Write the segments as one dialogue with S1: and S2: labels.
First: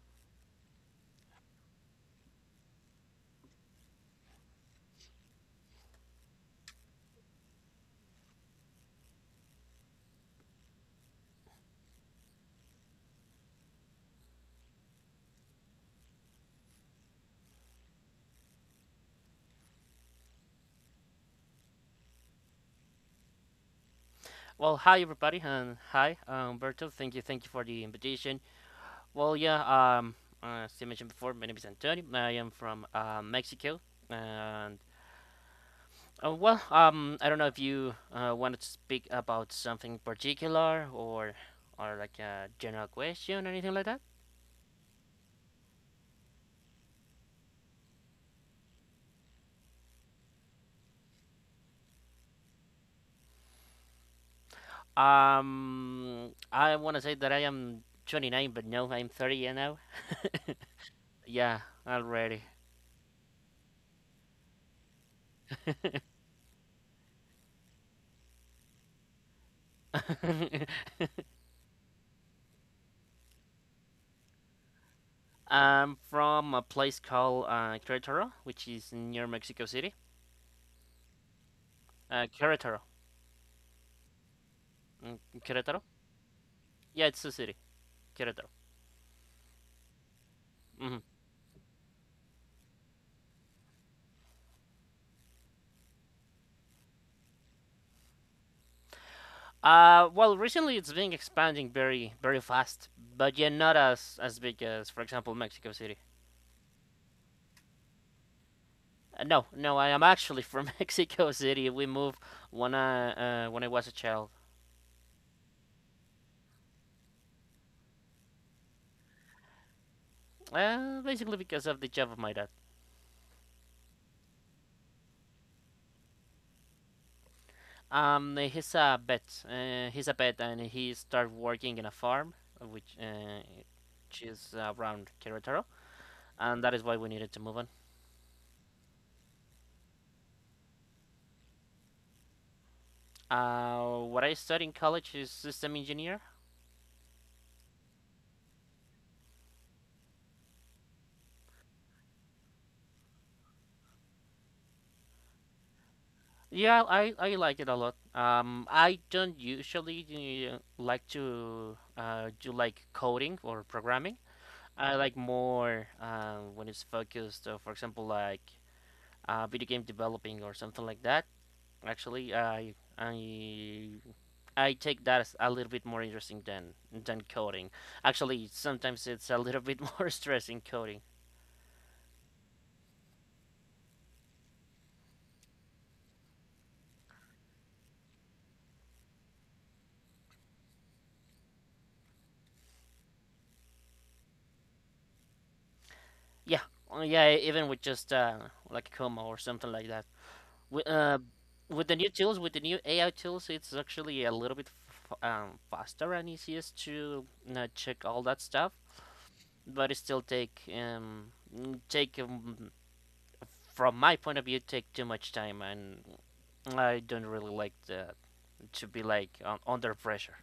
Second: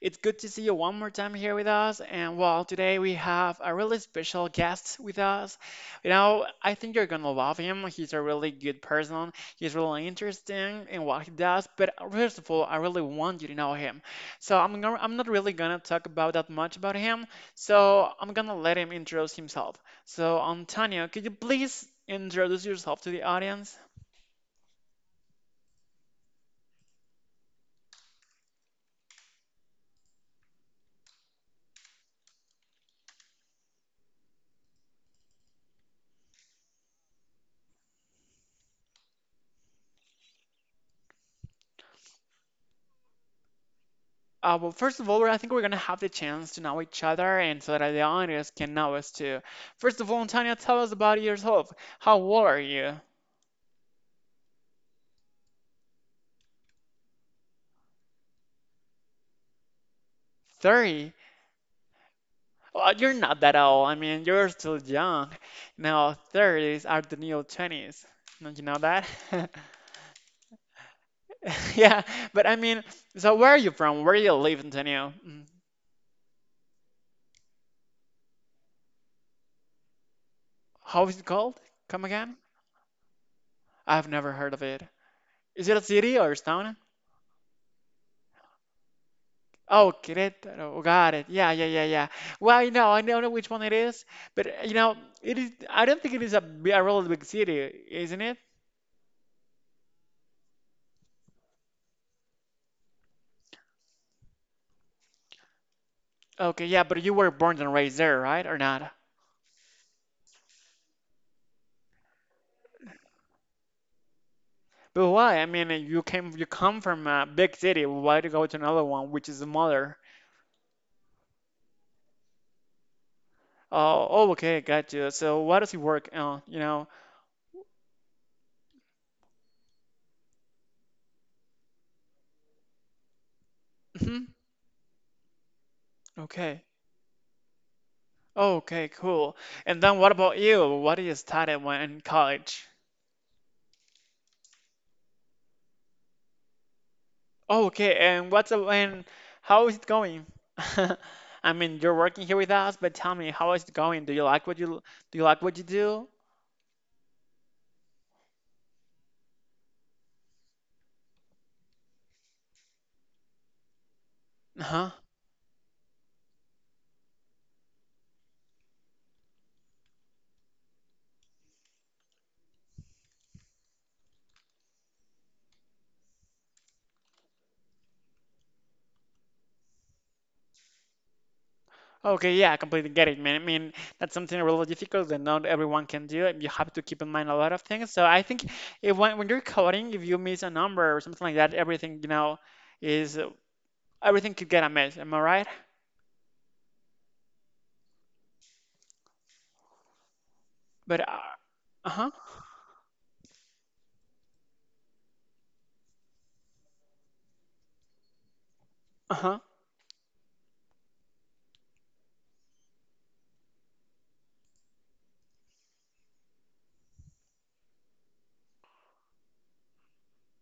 S1: It's good to see you one more time here with us. And well, today we have a really special guest with us. You know, I think you're going to love him. He's a really good person. He's really interesting in what he does. But first of all, I really want you to know him. So I'm not really going to talk about that much about him. So I'm going to let him introduce himself. So, Antonio, could you please introduce yourself to the audience?
S2: Well, hi everybody, and hi, Umberto. Thank you for the invitation. Well, as you mentioned before, my name is Antonio. I am from Mexico, and I don't know if you wanted to speak about something particular or like a general question or anything like that.
S1: Well, first of all, I think we're gonna have the chance to know each other and so that the audience can know us too. First of all, Tanya, tell us about yourself. How old are you?
S2: I want to say that I am 29, but no, I'm 30 now.
S1: 30?
S2: Yeah, already.
S1: Well, you're not that old. I mean, you're still young. Now, 30s are the new 20s. Don't you know that? Yeah, but I mean, so where are you from? Where do you live, Antonio?
S2: I'm from a place called Querétaro, which is near Mexico City.
S1: How is it called? Come again?
S2: Querétaro.
S1: I've never heard of it.
S2: Mm,
S1: Is it a
S2: Querétaro?
S1: city or a town?
S2: Yeah, it's a city. Querétaro.
S1: Oh, Querétaro. Oh,
S2: Hmm.
S1: got it. Yeah, yeah, yeah, yeah. Well, I know, I don't know which one it is, but you know, it is. I don't think it is a really big city, isn't it?
S2: Well, recently it's been expanding very, very fast, but yeah, not as big as, for example, Mexico City.
S1: Okay, yeah, but you were born and raised there, right, or not?
S2: No, no, I am actually from Mexico City. We moved when I when I was a child,
S1: But why? I mean, you come from a big city. Why to go to another one, which is smaller?
S2: basically because of the job of my dad.
S1: Oh, oh, okay, got you. So, what does it work on? You know?
S2: He's a vet. He's a vet, and he started working in a farm, uh, which uh, which
S1: Hmm.
S2: is around Querétaro,
S1: Okay.
S2: and that is why we needed to move on.
S1: Okay, cool. And then what about you? What do you study when in college?
S2: What I studied in college is system engineer.
S1: Oh, okay. And what's up? And how is it going? I mean, you're working here with us, but tell me, how is it going? Do you like what you do?
S2: Yeah, I like it a lot. I don't usually like to do like coding or programming.
S1: Huh?
S2: I like more when it's focused, for example, like video game developing or something like that. Actually, I take that as a little bit more interesting than coding. Actually, sometimes it's a little bit more stressing coding.
S1: Okay, yeah, I completely get it, man. I mean, that's something really difficult that not everyone can do, and you have to keep in mind a lot of things. So I think if when, when you're coding, if you miss a number or something like that, everything, you know, is everything could get a mess. Am I right?
S2: Yeah, yeah, even with just like a comma or something like that. With,
S1: But
S2: uh, with the new
S1: uh-huh,
S2: tools, with the new AI tools, it's actually a little bit faster and easiest to check all that stuff.
S1: uh-huh.
S2: But it still take from my point of view take too much time, and I don't really like to be like under pressure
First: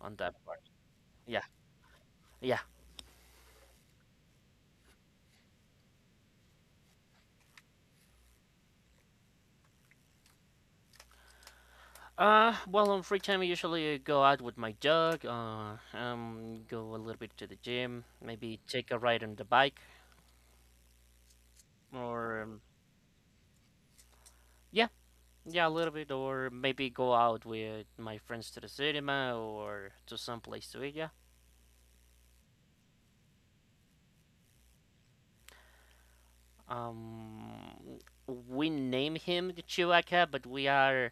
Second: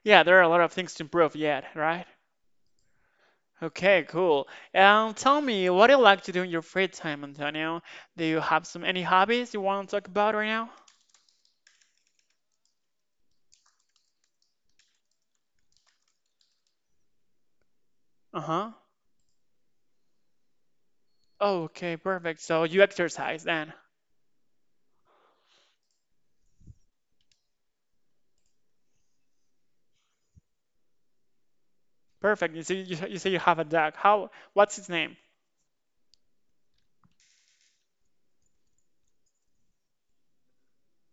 S2: on
S1: Yeah,
S2: that
S1: there are a
S2: part.
S1: lot of things to improve
S2: Yeah,
S1: yet, right?
S2: yeah.
S1: Okay, cool. Tell me, what do you like to do in your free time, Antonio? Do you have some any hobbies you want to talk about right now?
S2: Well, on free time, I usually go out with my dog. Go a little bit to the gym. Maybe
S1: Uh-huh.
S2: take a ride on the bike,
S1: Okay, perfect.
S2: or
S1: So you exercise then.
S2: yeah, yeah, a little bit, or maybe go out with my friends to the cinema or to some place to eat. Yeah.
S1: Perfect. You say you have a dog. How? What's his name?
S2: Um, we name him the Chihuahua, but we are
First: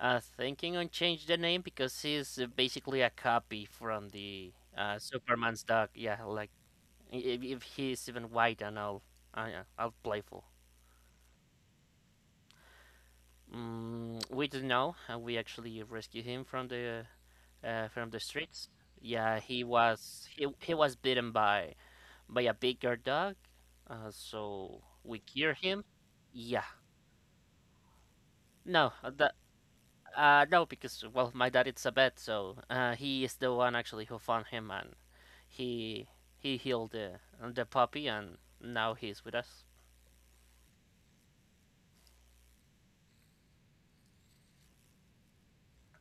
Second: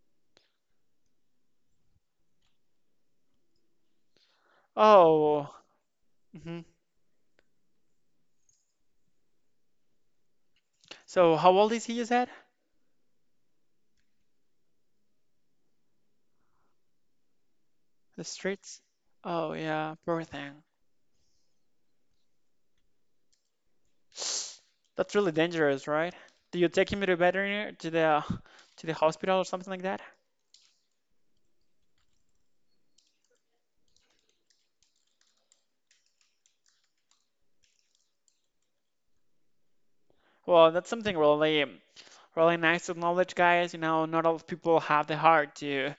S2: thinking on change the name because he's basically a copy from the
S1: Oh.
S2: Superman's dog. Yeah, like
S1: Hmm.
S2: If he's even white, and I, I'll playful.
S1: So how old is he, you said?
S2: We don't know. We actually rescued him from the
S1: The
S2: streets.
S1: streets?
S2: Yeah,
S1: Oh yeah, poor thing.
S2: he was bitten by a bigger dog, so
S1: That's
S2: we
S1: really
S2: cure him.
S1: dangerous, right? Do
S2: Yeah,
S1: you take him to the veterinary, to
S2: no,
S1: the
S2: uh, the,
S1: hospital or something like that?
S2: no, because well, my dad is a vet, so he is the one actually who found him, and he he healed the puppy, and now he's with us.
S1: Well, that's something really. Really nice to knowledge, guys. You know, not all people have the heart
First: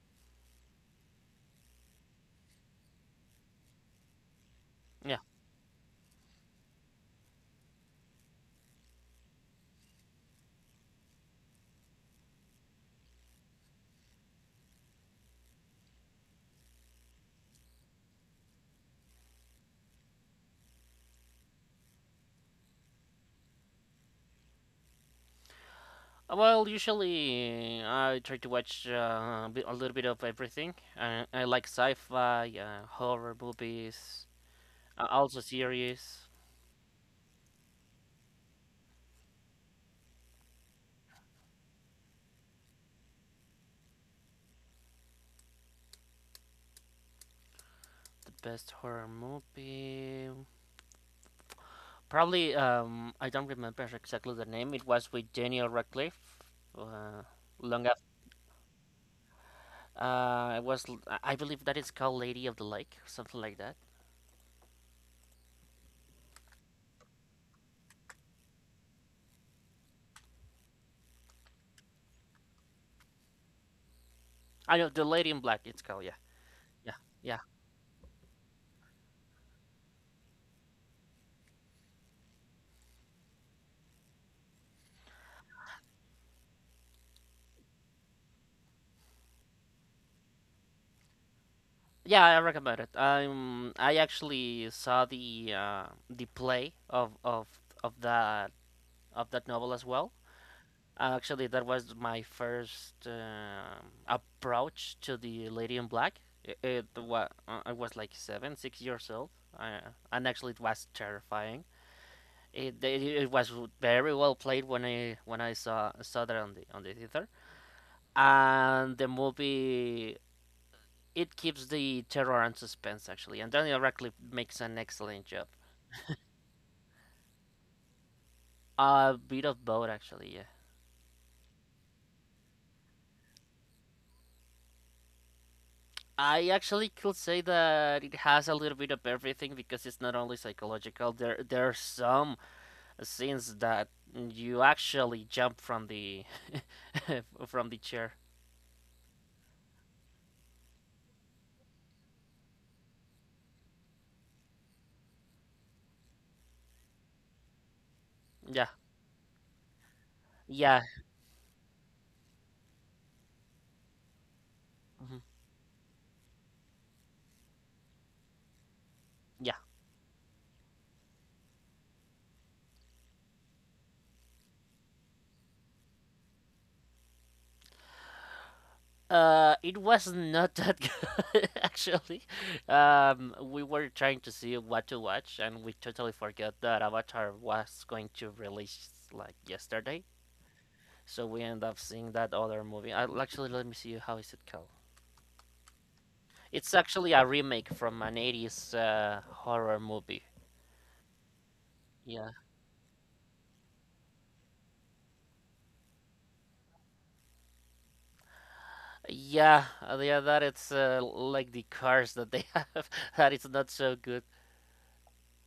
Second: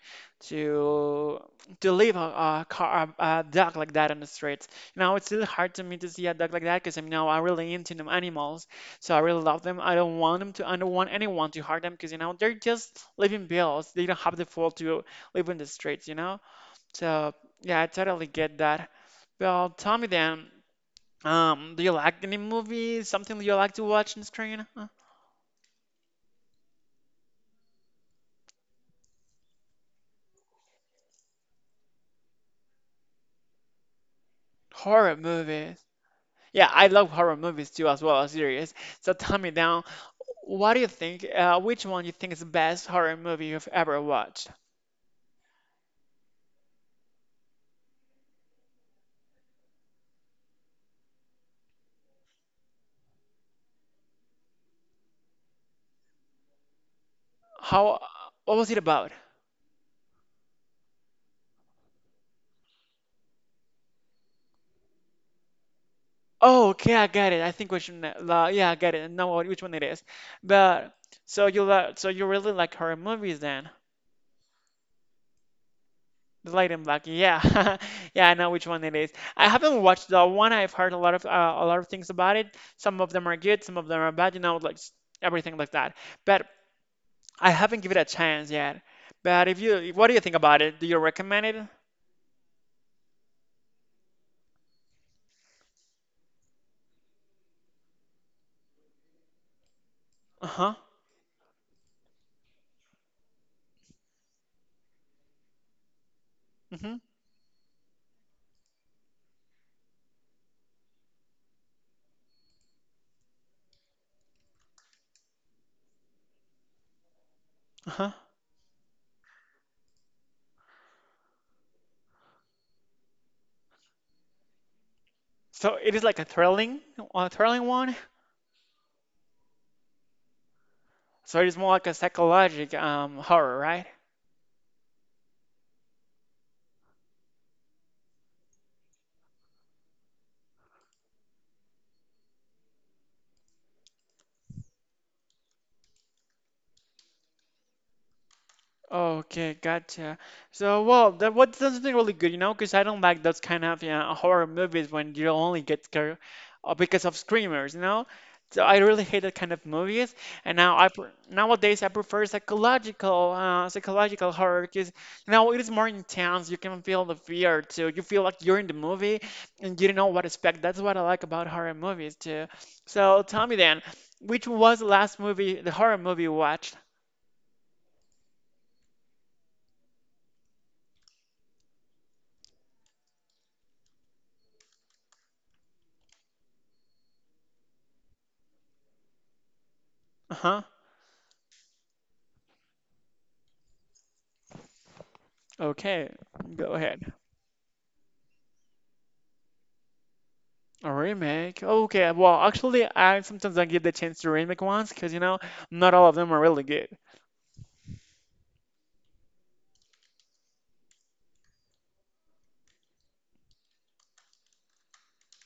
S1: to to leave a dog like that on the streets. You know,
S2: Yeah.
S1: it's really hard to me to see a dog like that because I'm really into them animals, so I really love them. I don't want them to. I don't want anyone to hurt them because you know they're just living bills. They don't have the fault to live in the streets. You know, so yeah, I totally get that. Well, tell me then. Do you like any movies? Something you like to watch on screen?
S2: Well, usually I try to watch a little bit of everything. I like sci-fi, horror movies,
S1: Horror
S2: also
S1: movies.
S2: series.
S1: Yeah, I love horror movies too, as well as series. So tell me now, what do you think? Which one you think is the best horror movie you've ever watched?
S2: The best horror movie, probably. I don't remember exactly the name. It was with Daniel Radcliffe. Uh, Long
S1: How?
S2: after.
S1: What was it about?
S2: I believe that it's called Lady of the Lake, something like that.
S1: Oh, okay, I got it. I think which one? Yeah, I got it. Which one it is. But so you really like horror movies then?
S2: I know the Lady in Black. It's called, yeah,
S1: The Light and
S2: yeah,
S1: Black.
S2: yeah.
S1: Yeah, yeah, I know which one it is. I haven't watched that one. I've heard a lot of things about it. Some of them are good, some of them are bad. Everything like that. But I haven't given it a chance yet. But if you, what do you think about it? Do you recommend it?
S2: Yeah, I recommend it. I actually saw the play of of that of that novel as well.
S1: Uh-huh.
S2: Actually, that was my first approach to the Lady in Black.
S1: Hmm.
S2: I was like seven, 6 years old, uh, and actually it was terrifying. It was very well played when I saw that on the theater,
S1: Uh-huh.
S2: and the movie it keeps the terror and suspense actually, and Daniel Radcliffe makes an excellent job.
S1: So it is like a thrilling one.
S2: A bit of both actually, yeah.
S1: So it is more like a psychological horror, right?
S2: I actually could say that it has a little bit of everything because it's not only psychological. There are some scenes that you actually jump from the from the chair.
S1: Okay, gotcha. So, well, that what something really good, you know, because I don't like those kind of, yeah, horror movies when you only get scared because of screamers, you know. So
S2: Yeah,
S1: I really hate that kind of movies. And
S2: yeah,
S1: nowadays I prefer psychological psychological horror because
S2: mhm,
S1: you know it is more intense. You can feel the fear too. You feel like you're in the movie
S2: yeah.
S1: and you don't know what to expect. That's what I like about horror movies too. So tell me then, which was the last movie, the horror movie you watched?
S2: It was not that good actually. We were trying to see what to watch, and we totally forgot that Avatar was going to release like yesterday.
S1: Uh-huh.
S2: So we end up seeing that other movie. I actually, let me see how is it called.
S1: Okay,
S2: It's
S1: go
S2: actually
S1: ahead.
S2: a remake from an '80s horror movie.
S1: A remake. Okay,
S2: Yeah,
S1: well, actually, I sometimes I give the chance to remake ones because you know not all of them are really good.
S2: yeah. That it's like the cars that they have. That it's not so good.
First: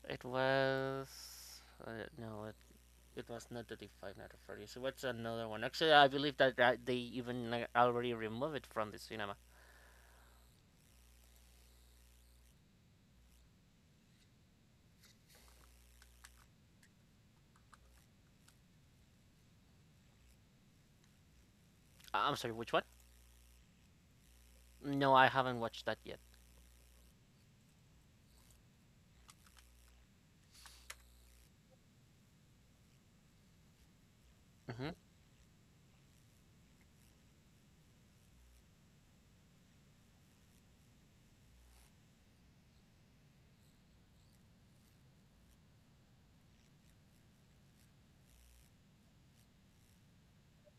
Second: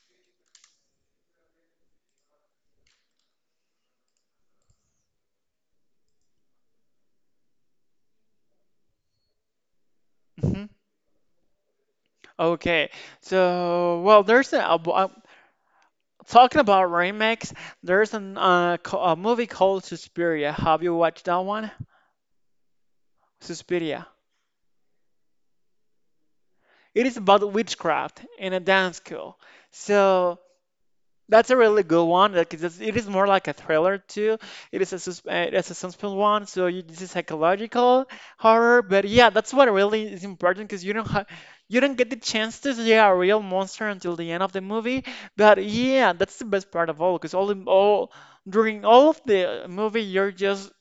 S2: It was. Uh, no, It was not 35, not 40. So what's another one? Actually, I believe that they even already removed it from the cinema.
S1: Hmm. Okay, so well, there's a- talking about remakes, a movie called Suspiria. Have you watched that one?
S2: I'm sorry, which one?
S1: Suspiria.
S2: No, I haven't watched that yet.
S1: It is about witchcraft in a dance school. So that's a really good one. It is more like a thriller too.
S2: Hmm.
S1: It's a suspense one, so you, this is psychological horror. But yeah, that's what really is important because you don't get the chance to see a real monster until the end of the movie. But yeah, that's the best part of all because all in all during all of the movie you're just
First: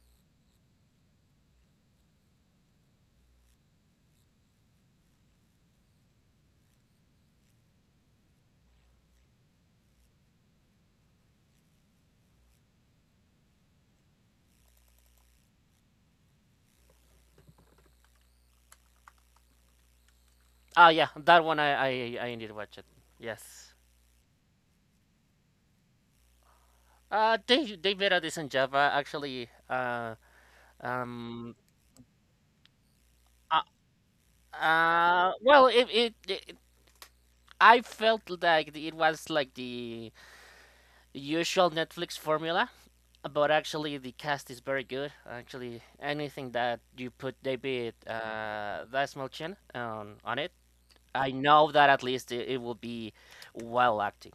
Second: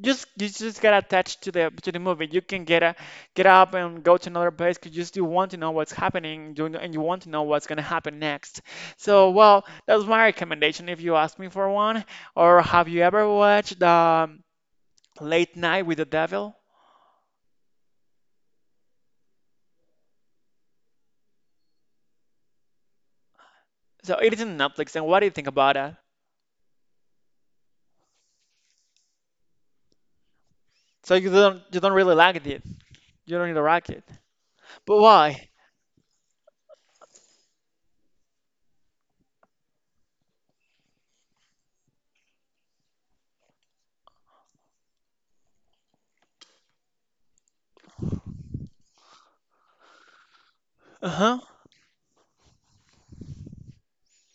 S1: just you just get attached to the movie. You can get a, Get up and go to another place because you still want to know what's happening, and you want to know what's gonna happen next. So well, that's my recommendation if you ask me for one. Or have you ever watched Late Night with the Devil?
S2: Ah, yeah, that one I indeed watched it. Yes.
S1: So it is in Netflix. And what do you think about that?
S2: They made a decent job. Actually, um,
S1: You don't really like it? You don't really
S2: uh,
S1: like it, but why?
S2: well, it, I felt like it was like the usual Netflix formula. But actually, the cast is very good. Actually, anything that you put David Dasmalchian on it,
S1: Uh
S2: I
S1: huh.
S2: know that at least it will be well acting.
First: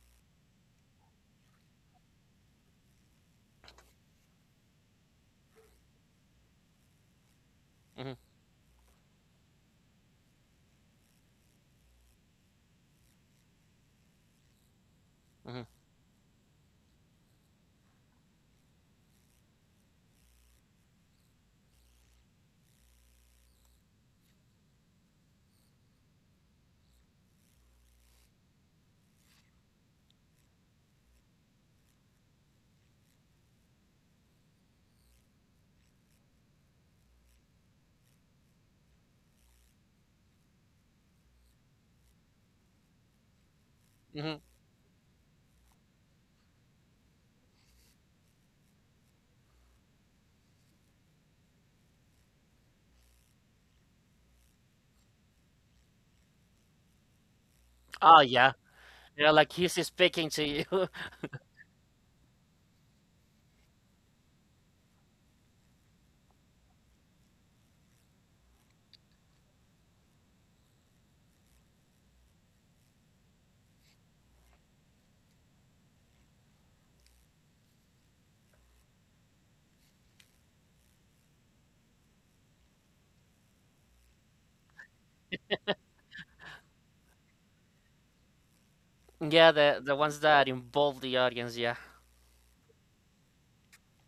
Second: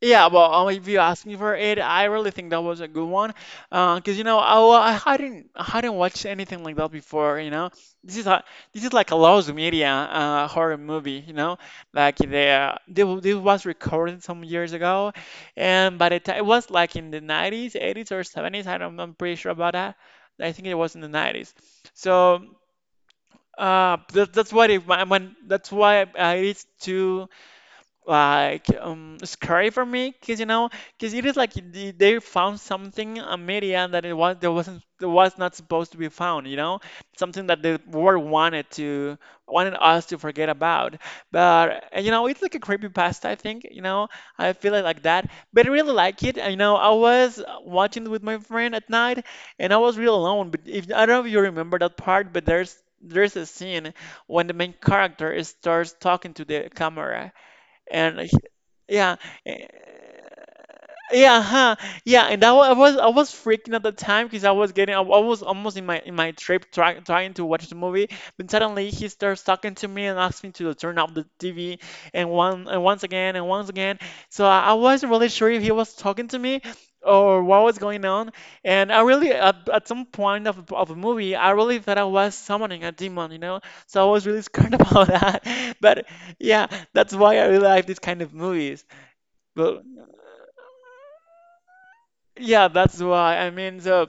S1: Yeah, well, if you ask me for it, I really think that was a good one, 'cause because you know, I hadn't watched anything like that before. You know,
S2: Hmm.
S1: this is a, this is like a lost media horror movie. You know, like the this this was recorded some years ago,
S2: Hmm.
S1: and by the time it was like in the 90s, 80s or 70s. I don't, I'm pretty sure about that. I think it was in the 90s. So that's why it, when that's why it is too like scary for me because you know because it is like they found something, a media that it was there wasn't that was not supposed to be found, you know, something that the world wanted to wanted us to forget about. But you know it's like a creepy past I think, you know.
S2: Hmm.
S1: I feel it like that, but I really like it. You know, I was watching it with my friend at night, and I was real alone. But if I don't know if you remember that part, but there's a scene when the main character starts talking to the camera
S2: Oh
S1: and
S2: yeah,
S1: yeah,
S2: yeah, like
S1: eh,
S2: he's speaking to you.
S1: yeah, huh, yeah, and I was freaking at the time because I was getting I wa- I was almost in my trip trying to watch the movie, but suddenly he starts talking to me and asks me to turn off the TV and one, and once again, and once again. So I wasn't really sure if he was talking to me or what was going on, and I really at some point of the movie I really thought I was summoning a demon, you know, so I was really scared about that, but yeah. That's why I really like these kind of movies.
S2: Yeah,
S1: Well,
S2: the ones that involve the audience. Yeah.
S1: yeah, that's why. I mean, the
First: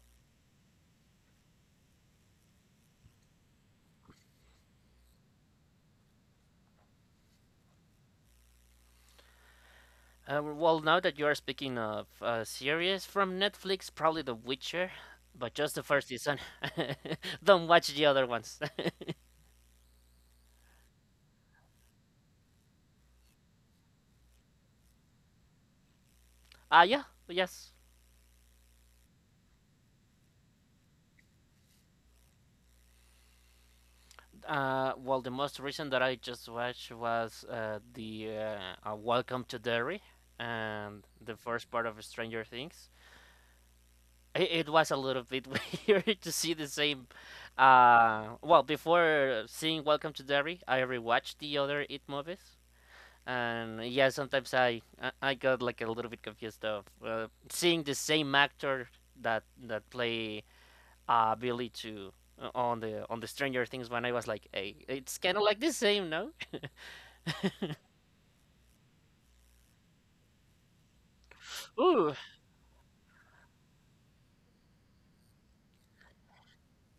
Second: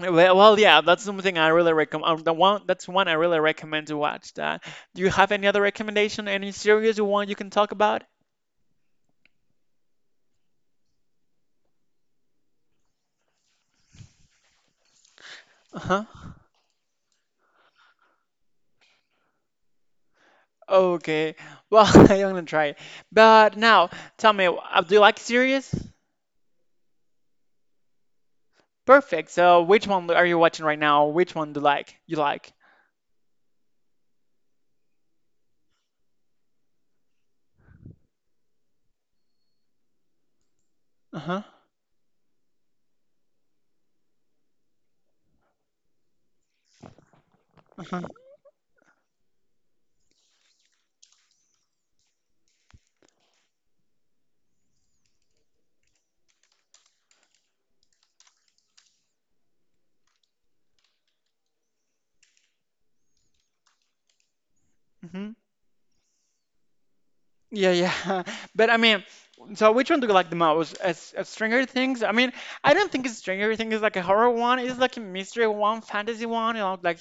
S1: well, well, Yeah, that's something I really recommend. The one that's One I really recommend to watch. That. Do you have any other recommendation? Any series you can talk about?
S2: Well, now that you are speaking of series from Netflix, probably The Witcher, but just the
S1: Uh-huh.
S2: first season. Don't watch the other ones.
S1: Okay. Well, I'm gonna try it. But now, tell me, do you like series?
S2: Ah, yeah, yes.
S1: Perfect. So, which one are you watching right now? Which one do you like? You like?
S2: Well, the most recent that I just watched was the Welcome to Derry and the
S1: Uh-huh.
S2: first part of Stranger Things. It was a little bit weird to see the same.
S1: Uh-huh.
S2: Well, before seeing Welcome to Derry, I rewatched the other It movies, and yeah, sometimes I got like a little bit confused of seeing the same actor that play Billy to on the Stranger Things when I was like, hey, it's kind of like the same, no?
S1: Yeah, yeah. But I mean, so which one do you like the most? As Stranger Things? I
S2: Ooh,
S1: mean, I don't think Stranger Things is like a horror one. It's like a mystery one, fantasy one, you know, like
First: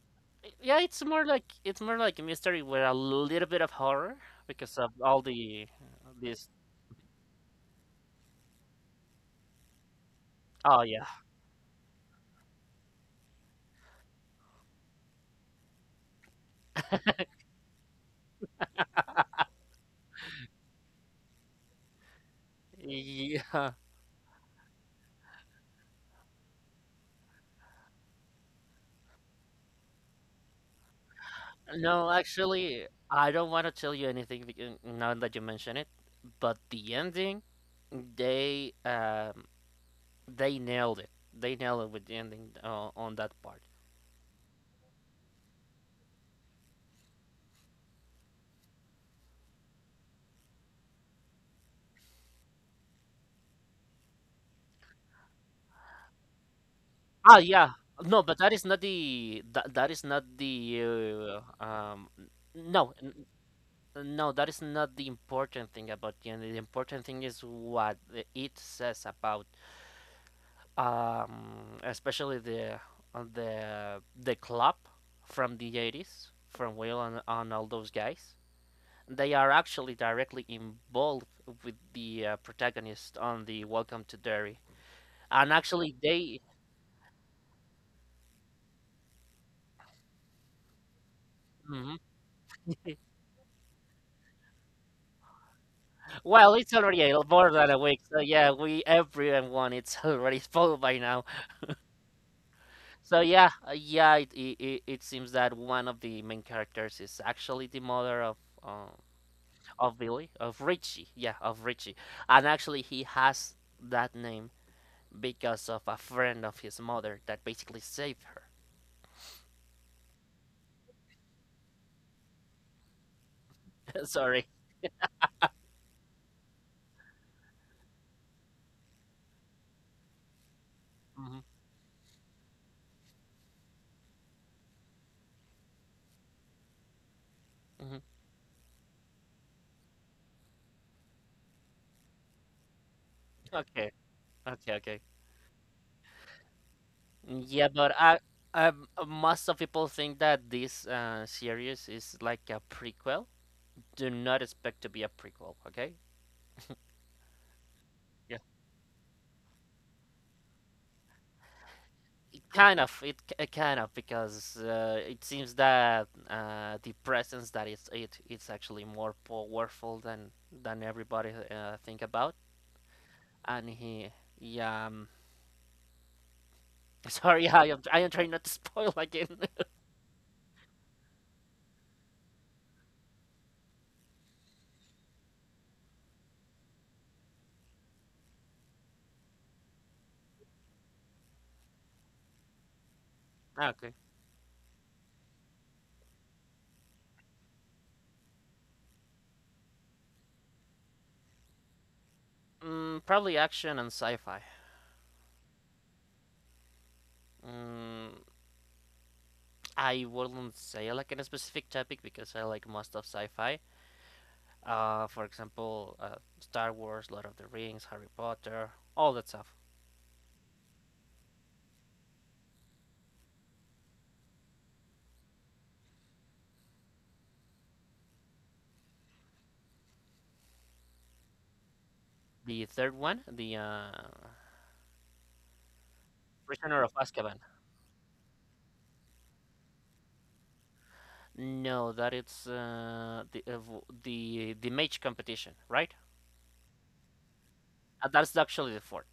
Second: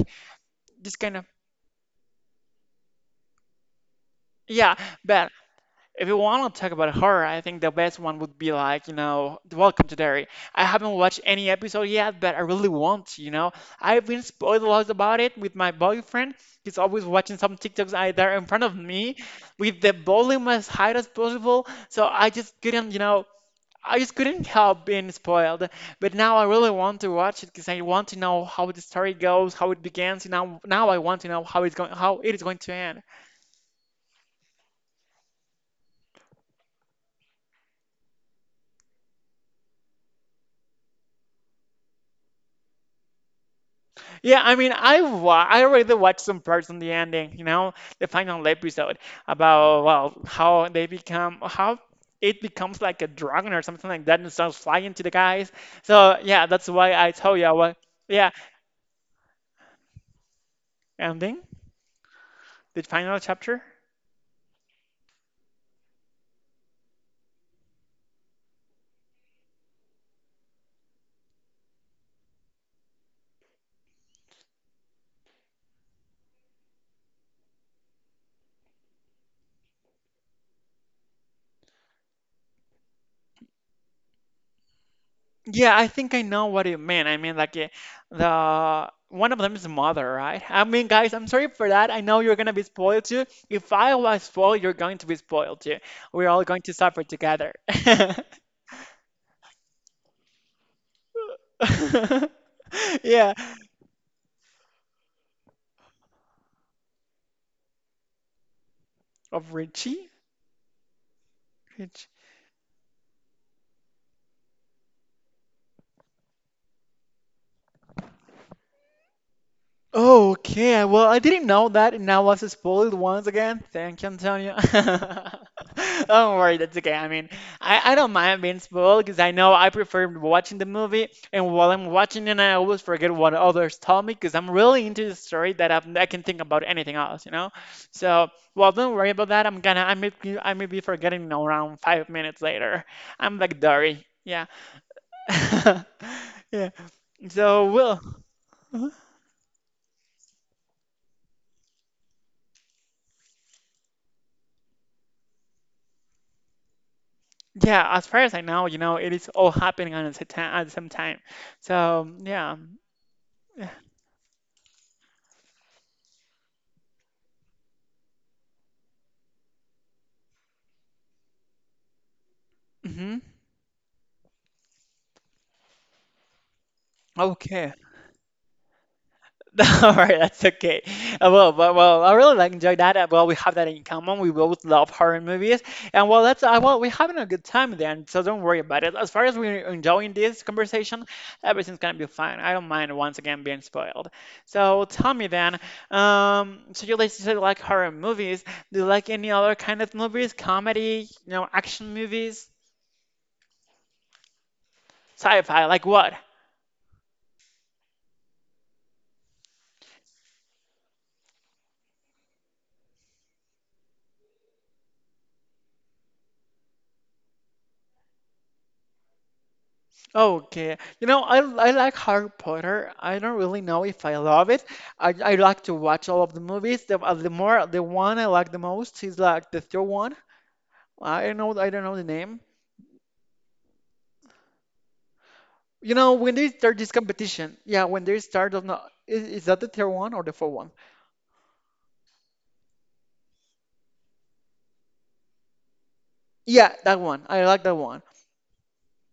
S2: yeah,
S1: this
S2: it's
S1: kind
S2: more
S1: of.
S2: like a mystery with a little bit of horror
S1: Yeah,
S2: because of all
S1: but
S2: the
S1: if you
S2: this.
S1: want to talk about horror, I think the best one would be like, you know, The Welcome to Derry. I
S2: Oh
S1: haven't
S2: yeah,
S1: watched any episode yet, but I really want to, you know. I've been spoiled a lot about it with my boyfriend. He's always watching some TikToks either in front of me with the volume as high as possible. So I just couldn't, you know.
S2: yeah.
S1: I just couldn't help being spoiled. But now I really want to watch it because I want to know how the story goes, how it begins. Now I want to know how it's going,
S2: No,
S1: how it is going to
S2: actually,
S1: end.
S2: I don't want to tell you anything because now that you mention it, but the ending, they um they nailed it. They nailed it with the ending on that part.
S1: Yeah, I mean, I already watched some parts on the ending. You know, the final episode about well how they become how. It becomes like a dragon or something like that and starts flying to the guys. So yeah, that's why I told
S2: Ah
S1: you I
S2: yeah,
S1: was
S2: no,
S1: yeah
S2: but that is not that is not the
S1: ending the
S2: no.
S1: final chapter.
S2: No, that is not the important thing about gender. The important thing is what it says about, especially the the club from the 80s, from Will and all those guys. They are actually directly involved with the protagonist on the Welcome to Derry, and
S1: Yeah, I
S2: actually
S1: think I
S2: they.
S1: know what you mean. I mean, the one of them is mother, right? I mean, guys, I'm sorry for that.
S2: Mhm.
S1: I know you're gonna be spoiled too. If I was spoiled, you're going to be spoiled too. We're all
S2: Well,
S1: going
S2: it's
S1: to
S2: already
S1: suffer
S2: more
S1: together.
S2: than a week, so yeah, we everyone it's already full by now. So
S1: Yeah,
S2: yeah, yeah, it seems that one of the main characters is actually the mother uh,
S1: of
S2: of
S1: Richie.
S2: Billy of Richie, yeah, of Richie,
S1: Richie.
S2: and actually he has that name because of a friend of his mother that basically saved her.
S1: Okay, well, I didn't know that, and I was spoiled once again. Thank you,
S2: Sorry.
S1: Antonio. Don't worry, that's okay. I mean, I don't mind being spoiled because I know I prefer watching the movie,
S2: Hmm.
S1: and while I'm watching it, I always forget what others told me because I'm really into the story that I can think about anything else, you know?
S2: Hmm.
S1: So, well, don't worry about that. I may be forgetting around 5 minutes later. I'm like
S2: Okay.
S1: Dory. Yeah.
S2: Okay. Okay.
S1: Yeah. So,
S2: Yeah,
S1: Will.
S2: most of people think that this series is like a prequel. Do not expect to be a prequel. Okay.
S1: Yeah, as far as I know, you know, it is all happening at the same time. At the same time. So yeah.
S2: Kind of, because it seems that the presence that it's it it's actually more powerful than everybody think about.
S1: hmm
S2: And he, yeah, sorry,
S1: Okay.
S2: I am trying not to spoil again.
S1: All right, that's okay. I really like enjoy that. Well, we have that in common. We both love horror movies, and well, that's well, we're having a good time then. So don't worry about it. As far as we're enjoying this conversation, everything's gonna be fine. I don't mind once again being
S2: Okay.
S1: spoiled. So tell me then. So you like horror movies? Do you like any other kind of movies? Comedy, you know, action movies,
S2: Mm, probably action and sci-fi.
S1: sci-fi, like what?
S2: Mm, I wouldn't say like in a specific topic because I like most of sci-fi. For example, Star Wars, Lord of the Rings, Harry Potter, all that stuff.
S1: Okay. You know, I like Harry Potter. I don't really know if I love it. I like to watch all of the movies. The one I like the most is like the third one. I don't know the name.
S2: The third one, the
S1: You know, when they start
S2: Prisoner
S1: this
S2: of Azkaban.
S1: competition, yeah, when they start, I don't know, is that the third one or the fourth one?
S2: No, that it's the mage competition, right?
S1: Yeah, that one. I like that one.
S2: That's actually the fourth,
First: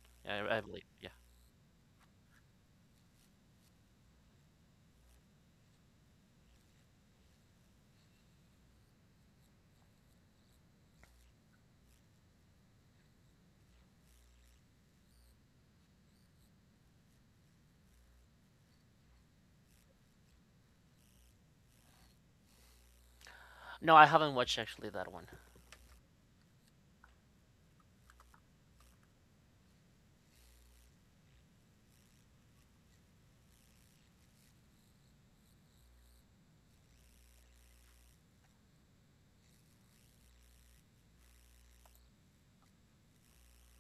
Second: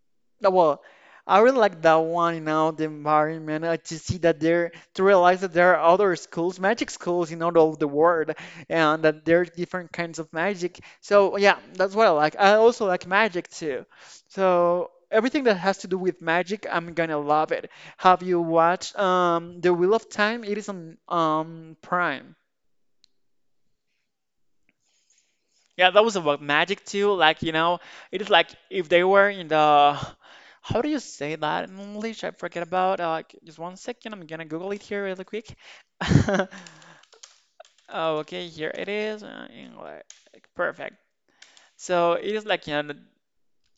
S2: I
S1: Well,
S2: believe. Yeah.
S1: I really like that one, you know, the environment, to see that to realize that there are other schools, magic schools in all over the world, and that there are different kinds of magic. So yeah, that's what I like. I also like magic too. So everything that has to do with magic, I'm gonna love it. Have you watched The Wheel of Time? It is on Prime.
S2: No, I haven't watched actually that one.
S1: Yeah, that was about magic too. Like, you know, it is like if they were in the how do you say that in English? I forget about. Just one second, I'm gonna Google it here really quick. Oh, okay, here it is. English, perfect. So it is like you know, the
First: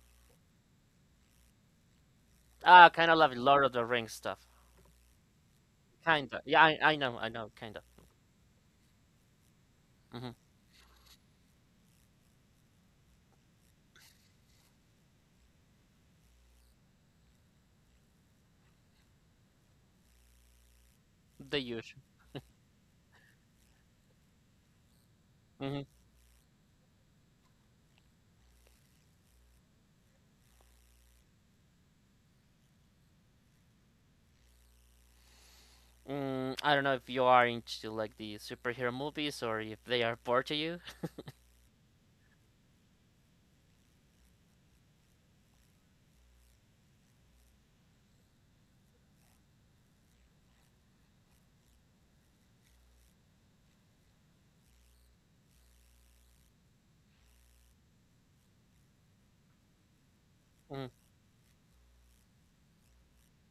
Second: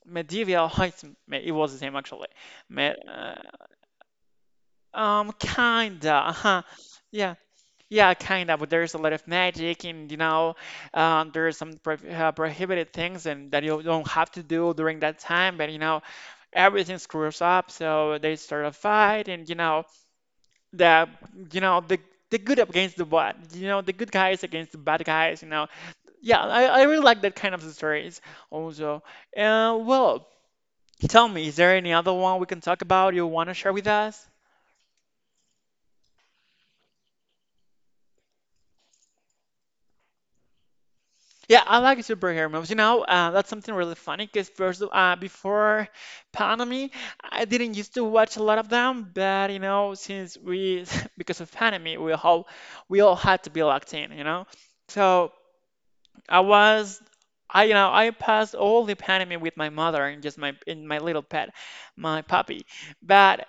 S1: medieval. It was the same actually.
S2: Ah,
S1: Me,
S2: kind of love
S1: uh,
S2: it, Lord of the Rings stuff.
S1: kinda.
S2: Kinda.
S1: Uh-huh.
S2: Yeah, I
S1: Yeah.
S2: know, kinda.
S1: Yeah, kind of. There's a lot of magic, and you
S2: Hmm.
S1: know, there some pro prohibited things and that you don't have to do during that time. But you know, everything screws up, so they start a fight, and you know, the you
S2: The
S1: know the
S2: usual.
S1: the good against the bad, you know, the good guys against the bad guys. You know,
S2: Hmm.
S1: yeah, I really like that kind of stories also. Well, tell me, is there any other one we can talk about you want to share with us?
S2: Mm, I don't know if you are into like the superhero movies or if they are bored to you.
S1: Yeah, I like superhero movies. You know, that's something really funny because first, before pandemic, I didn't used to watch a lot of them. But you know, since we, because of pandemic, we all had to be locked in. You know, so I was, I passed all the pandemic with my mother and just my in
S2: Mm.
S1: my little pet, my puppy. But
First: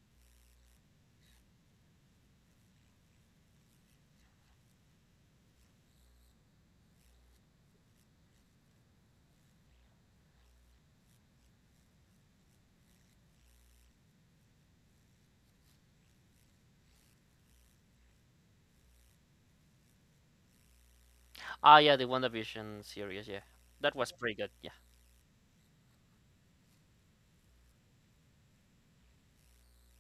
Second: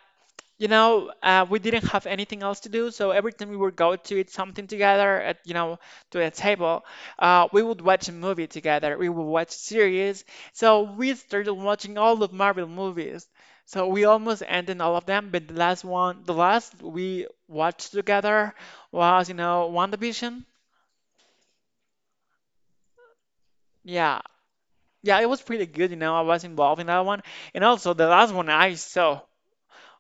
S1: you know, we didn't have anything else to do, so every time we would go to eat something together at, you know, to a table, we would watch a movie together. We would watch series. So we started watching all of Marvel movies. So we almost ended all of them, but the last one, the last we watched together was, you know, WandaVision.
S2: Ah, yeah, the WandaVision series. Yeah, that was
S1: Yeah.
S2: pretty good. Yeah.
S1: Yeah, it was pretty good, you know. I was involved in that one. And also the last one I saw,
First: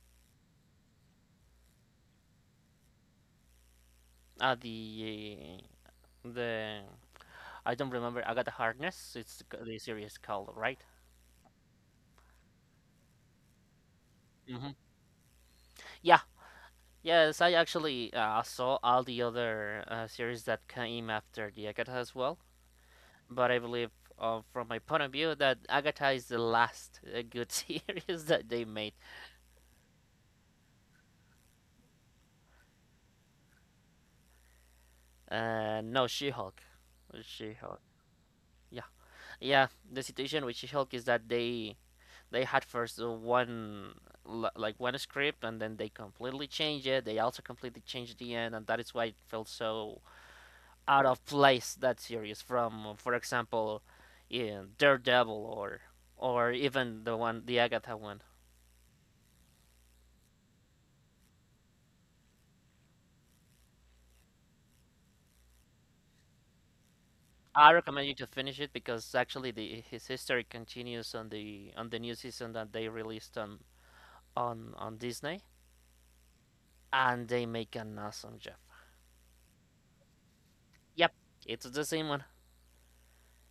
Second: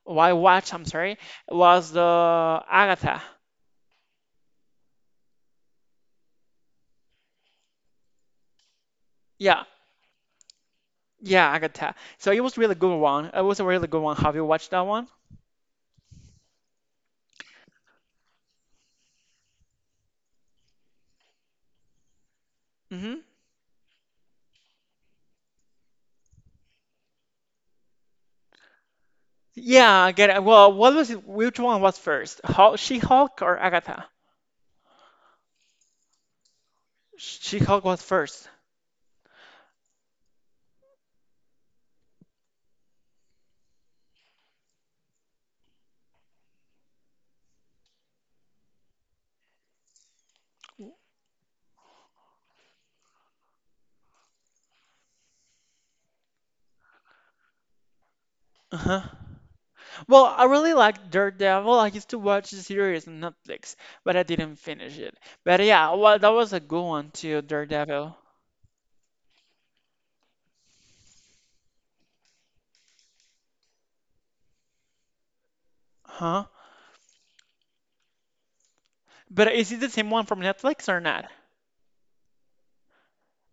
S1: or I watched, I'm sorry, was the Agatha.
S2: Ah, the I don't remember Agatha Harkness. It's
S1: Yeah,
S2: the series called, right?
S1: yeah, I could tell. So it was really good one. It was a really good one. Have you
S2: Hmm.
S1: watched that one?
S2: Yeah. Yes, I actually saw all the other series that came after the Agatha as well.
S1: Hmm
S2: But I believe, from my point of view, that Agatha is the last good series that they made.
S1: Yeah, I get it. Well, what was it? Which one was first? Hulk, She-Hulk or Agatha?
S2: No, She-Hulk. She-Hulk.
S1: She-Hulk was first.
S2: Yeah, yeah. The situation with She-Hulk is that they had first like one script and then they completely changed it. They also completely changed the end, and that is why it felt so out of place that series from, for example, in Daredevil or or even the Agatha one.
S1: Uh-huh. Well, I really like Daredevil. I used to watch the series on Netflix, but I didn't finish it. But yeah, well, that was a good one too,
S2: I recommend you
S1: Daredevil.
S2: to finish it because actually the his history continues on the new season that they released on on Disney,
S1: Huh?
S2: and they make an awesome job.
S1: But is it the same one from Netflix or
S2: Yep,
S1: not?
S2: it's the same one.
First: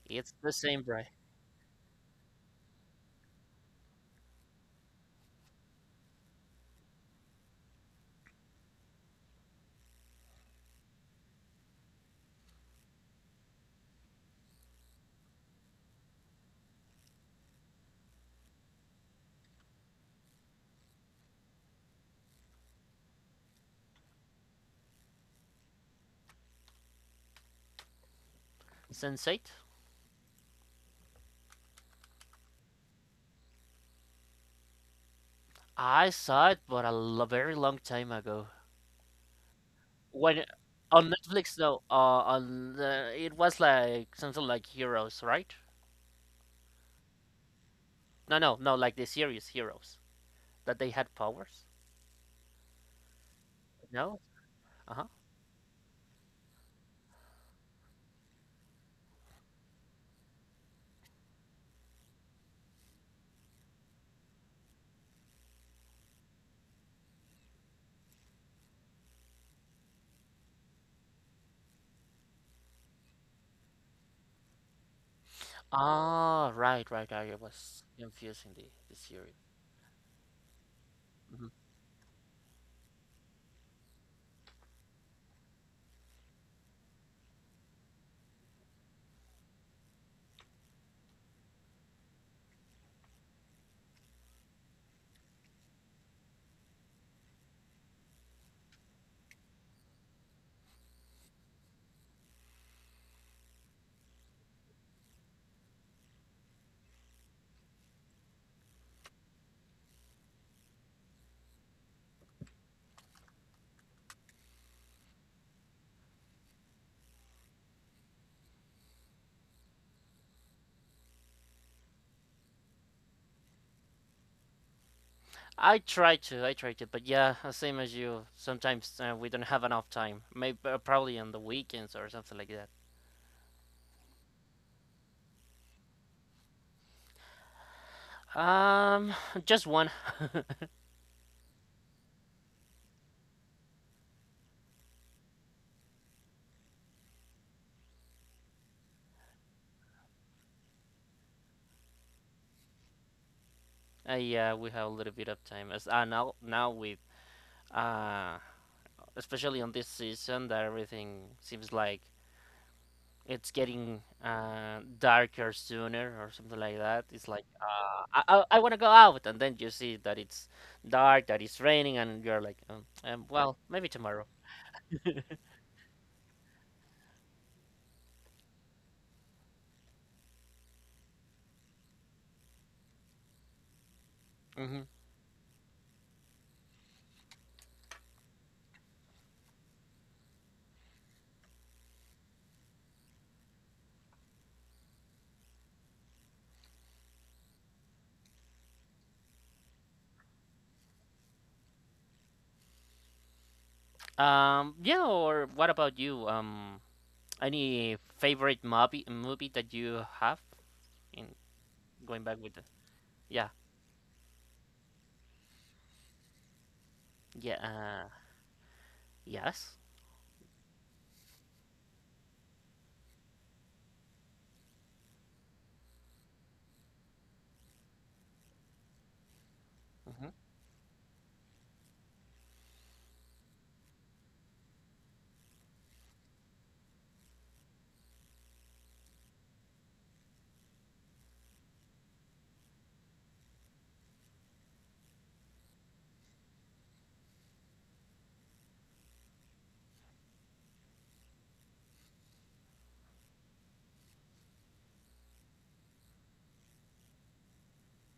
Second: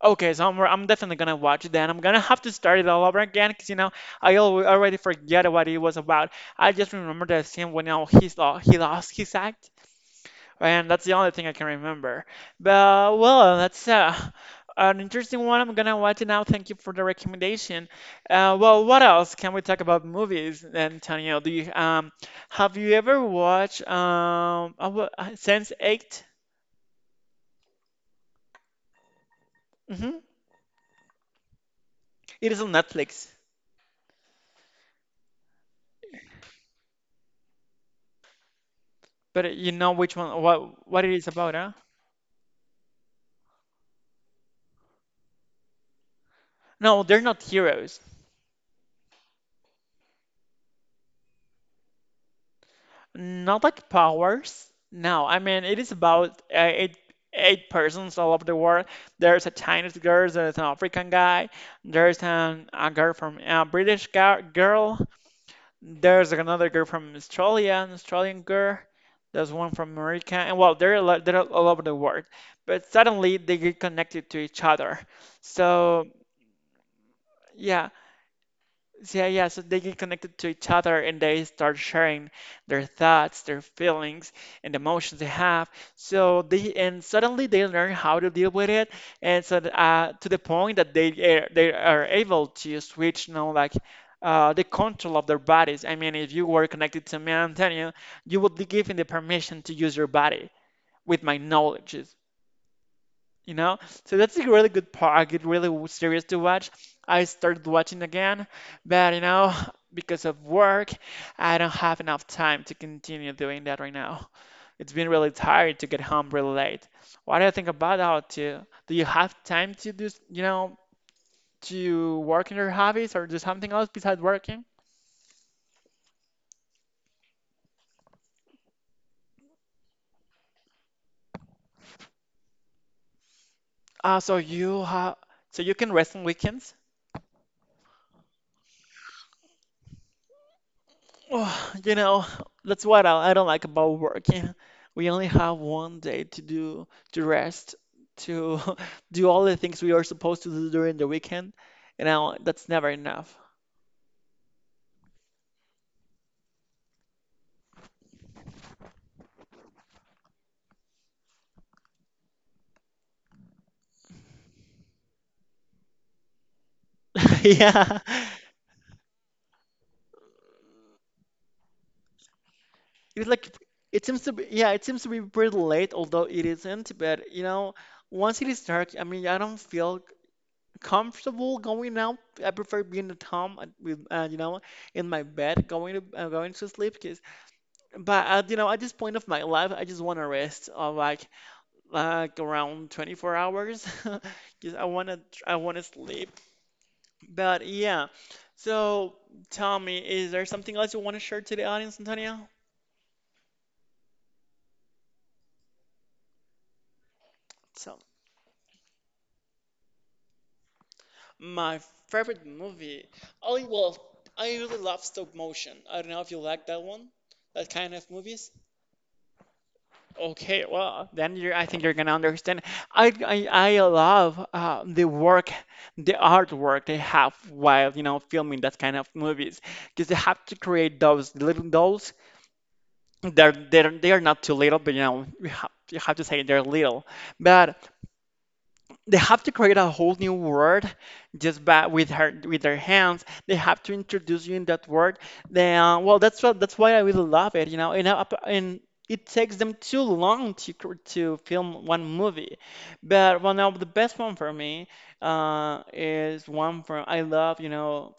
S1: Okay,
S2: It's
S1: so
S2: the same
S1: I'm
S2: guy.
S1: definitely gonna watch it then. I'm gonna have to start it all over again because you know I al already forget what it was about. I just remember the scene when you know, he lost his act, and that's the only thing I can remember. But well, that's an interesting one. I'm gonna watch it now. Thank you for the recommendation. Well, what else can we talk about movies, Antonio? Do you have you ever watched Sense8?
S2: Sense8.
S1: Mm-hmm. It is on Netflix.
S2: I saw it but very long time ago.
S1: But you know which one,
S2: When
S1: what
S2: on
S1: it is about,
S2: Netflix
S1: huh?
S2: though, it was like something like Heroes, right?
S1: No, they're not heroes.
S2: No, no, no, like the serious heroes that they had powers.
S1: Not like
S2: No?
S1: powers.
S2: Uh-huh.
S1: No, I mean it is about eight persons all over the world. There's a Chinese girl, there's an African guy, there's a girl from a girl, there's another girl from Australia, an Australian girl, there's one from America, and well, they're all over the world. But suddenly they get connected to each other. So
S2: Ah, right, right, right. I was
S1: yeah,
S2: confusing the
S1: so, yeah, yeah.
S2: series.
S1: So they get connected to each other and they
S2: Mhm.
S1: start sharing their thoughts, their feelings, and emotions they have. So they and suddenly they learn how to deal with it, and so to the point that they are able to switch, you know, like the control of their bodies. I mean, if you were connected to me, Antonio, you would be given the permission to use your body with my knowledge you know? So that's a really good part, a good, really serious to watch. I started watching again, but you know, because of work, I don't have enough time to continue doing that right now. It's been really tired to get home really late. What do you think about that too? Do you have time to do, you know, to work on your hobbies or do something else besides working?
S2: I try to, but yeah, same as you. Sometimes we don't have enough time. Maybe probably on the weekends or something like that.
S1: Uh, so you have, so you can rest on weekends?
S2: Um, just one.
S1: Oh, you know, that's what I don't like about working. We only have one day to rest, to do all the things we are supposed to do during the weekend, and now that's never enough.
S2: Yeah, we have a little bit of time. As now with uh, especially on this season that everything seems like it's getting darker sooner or something like that. It's like
S1: Yeah,
S2: I want to go out, and then you see that it's dark, that it's raining, and you're like,
S1: it's like
S2: well, maybe tomorrow.
S1: it seems to be pretty late, although it isn't. But you know, once it is dark, I mean, I don't feel comfortable going out. I prefer being at home with you know
S2: Hmm.
S1: in my bed going to going to sleep 'cause but at, you know, at this point of my life, I just want to rest of like around 24 hours because I want to sleep. But yeah, so tell me, is there something else you want to share to the audience, Antonio?
S2: Yeah. Or what about you? Any
S1: So
S2: favorite movie that you have in
S1: my
S2: going back
S1: favorite
S2: with the
S1: movie,
S2: yeah
S1: oh well, I really love stop motion. I don't know if you like that one,
S2: yeah
S1: that kind of movies.
S2: yes.
S1: Okay, well, then you I think you're gonna understand. I love the work, the artwork they have while filming that kind of movies, because they
S2: Hmm.
S1: have to create those little dolls. They are not too little, but you have to say they're little, but they have to create a whole new word just by with their hands. They have to introduce you in that word. Then that's why I really love it, and, and it takes them too long to to film one movie. But one of the best one for me, is one from, I love,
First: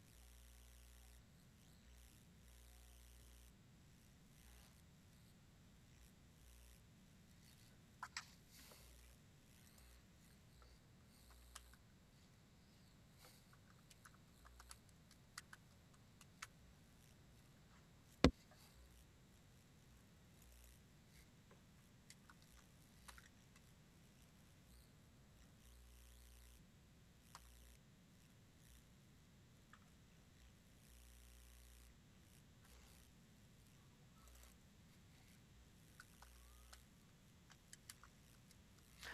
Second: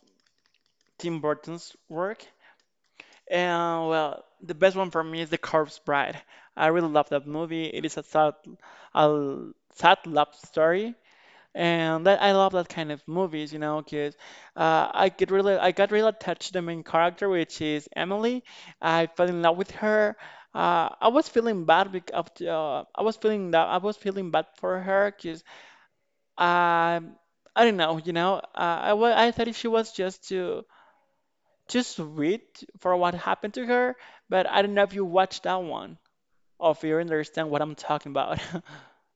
S1: Tim Burton's work, and well, the best one for me is The Corpse Bride. I really love that movie. It is a sad, a sad love story, and that I love that kind of movies, you know, 'cause I got really attached to the main character, which is Emily. I fell in love with her. I was feeling bad because I was feeling bad for her, because I I don't know, you know, I thought she was just too sweet for what happened to her, but I don't know if you watched that one or if you understand what I'm talking about.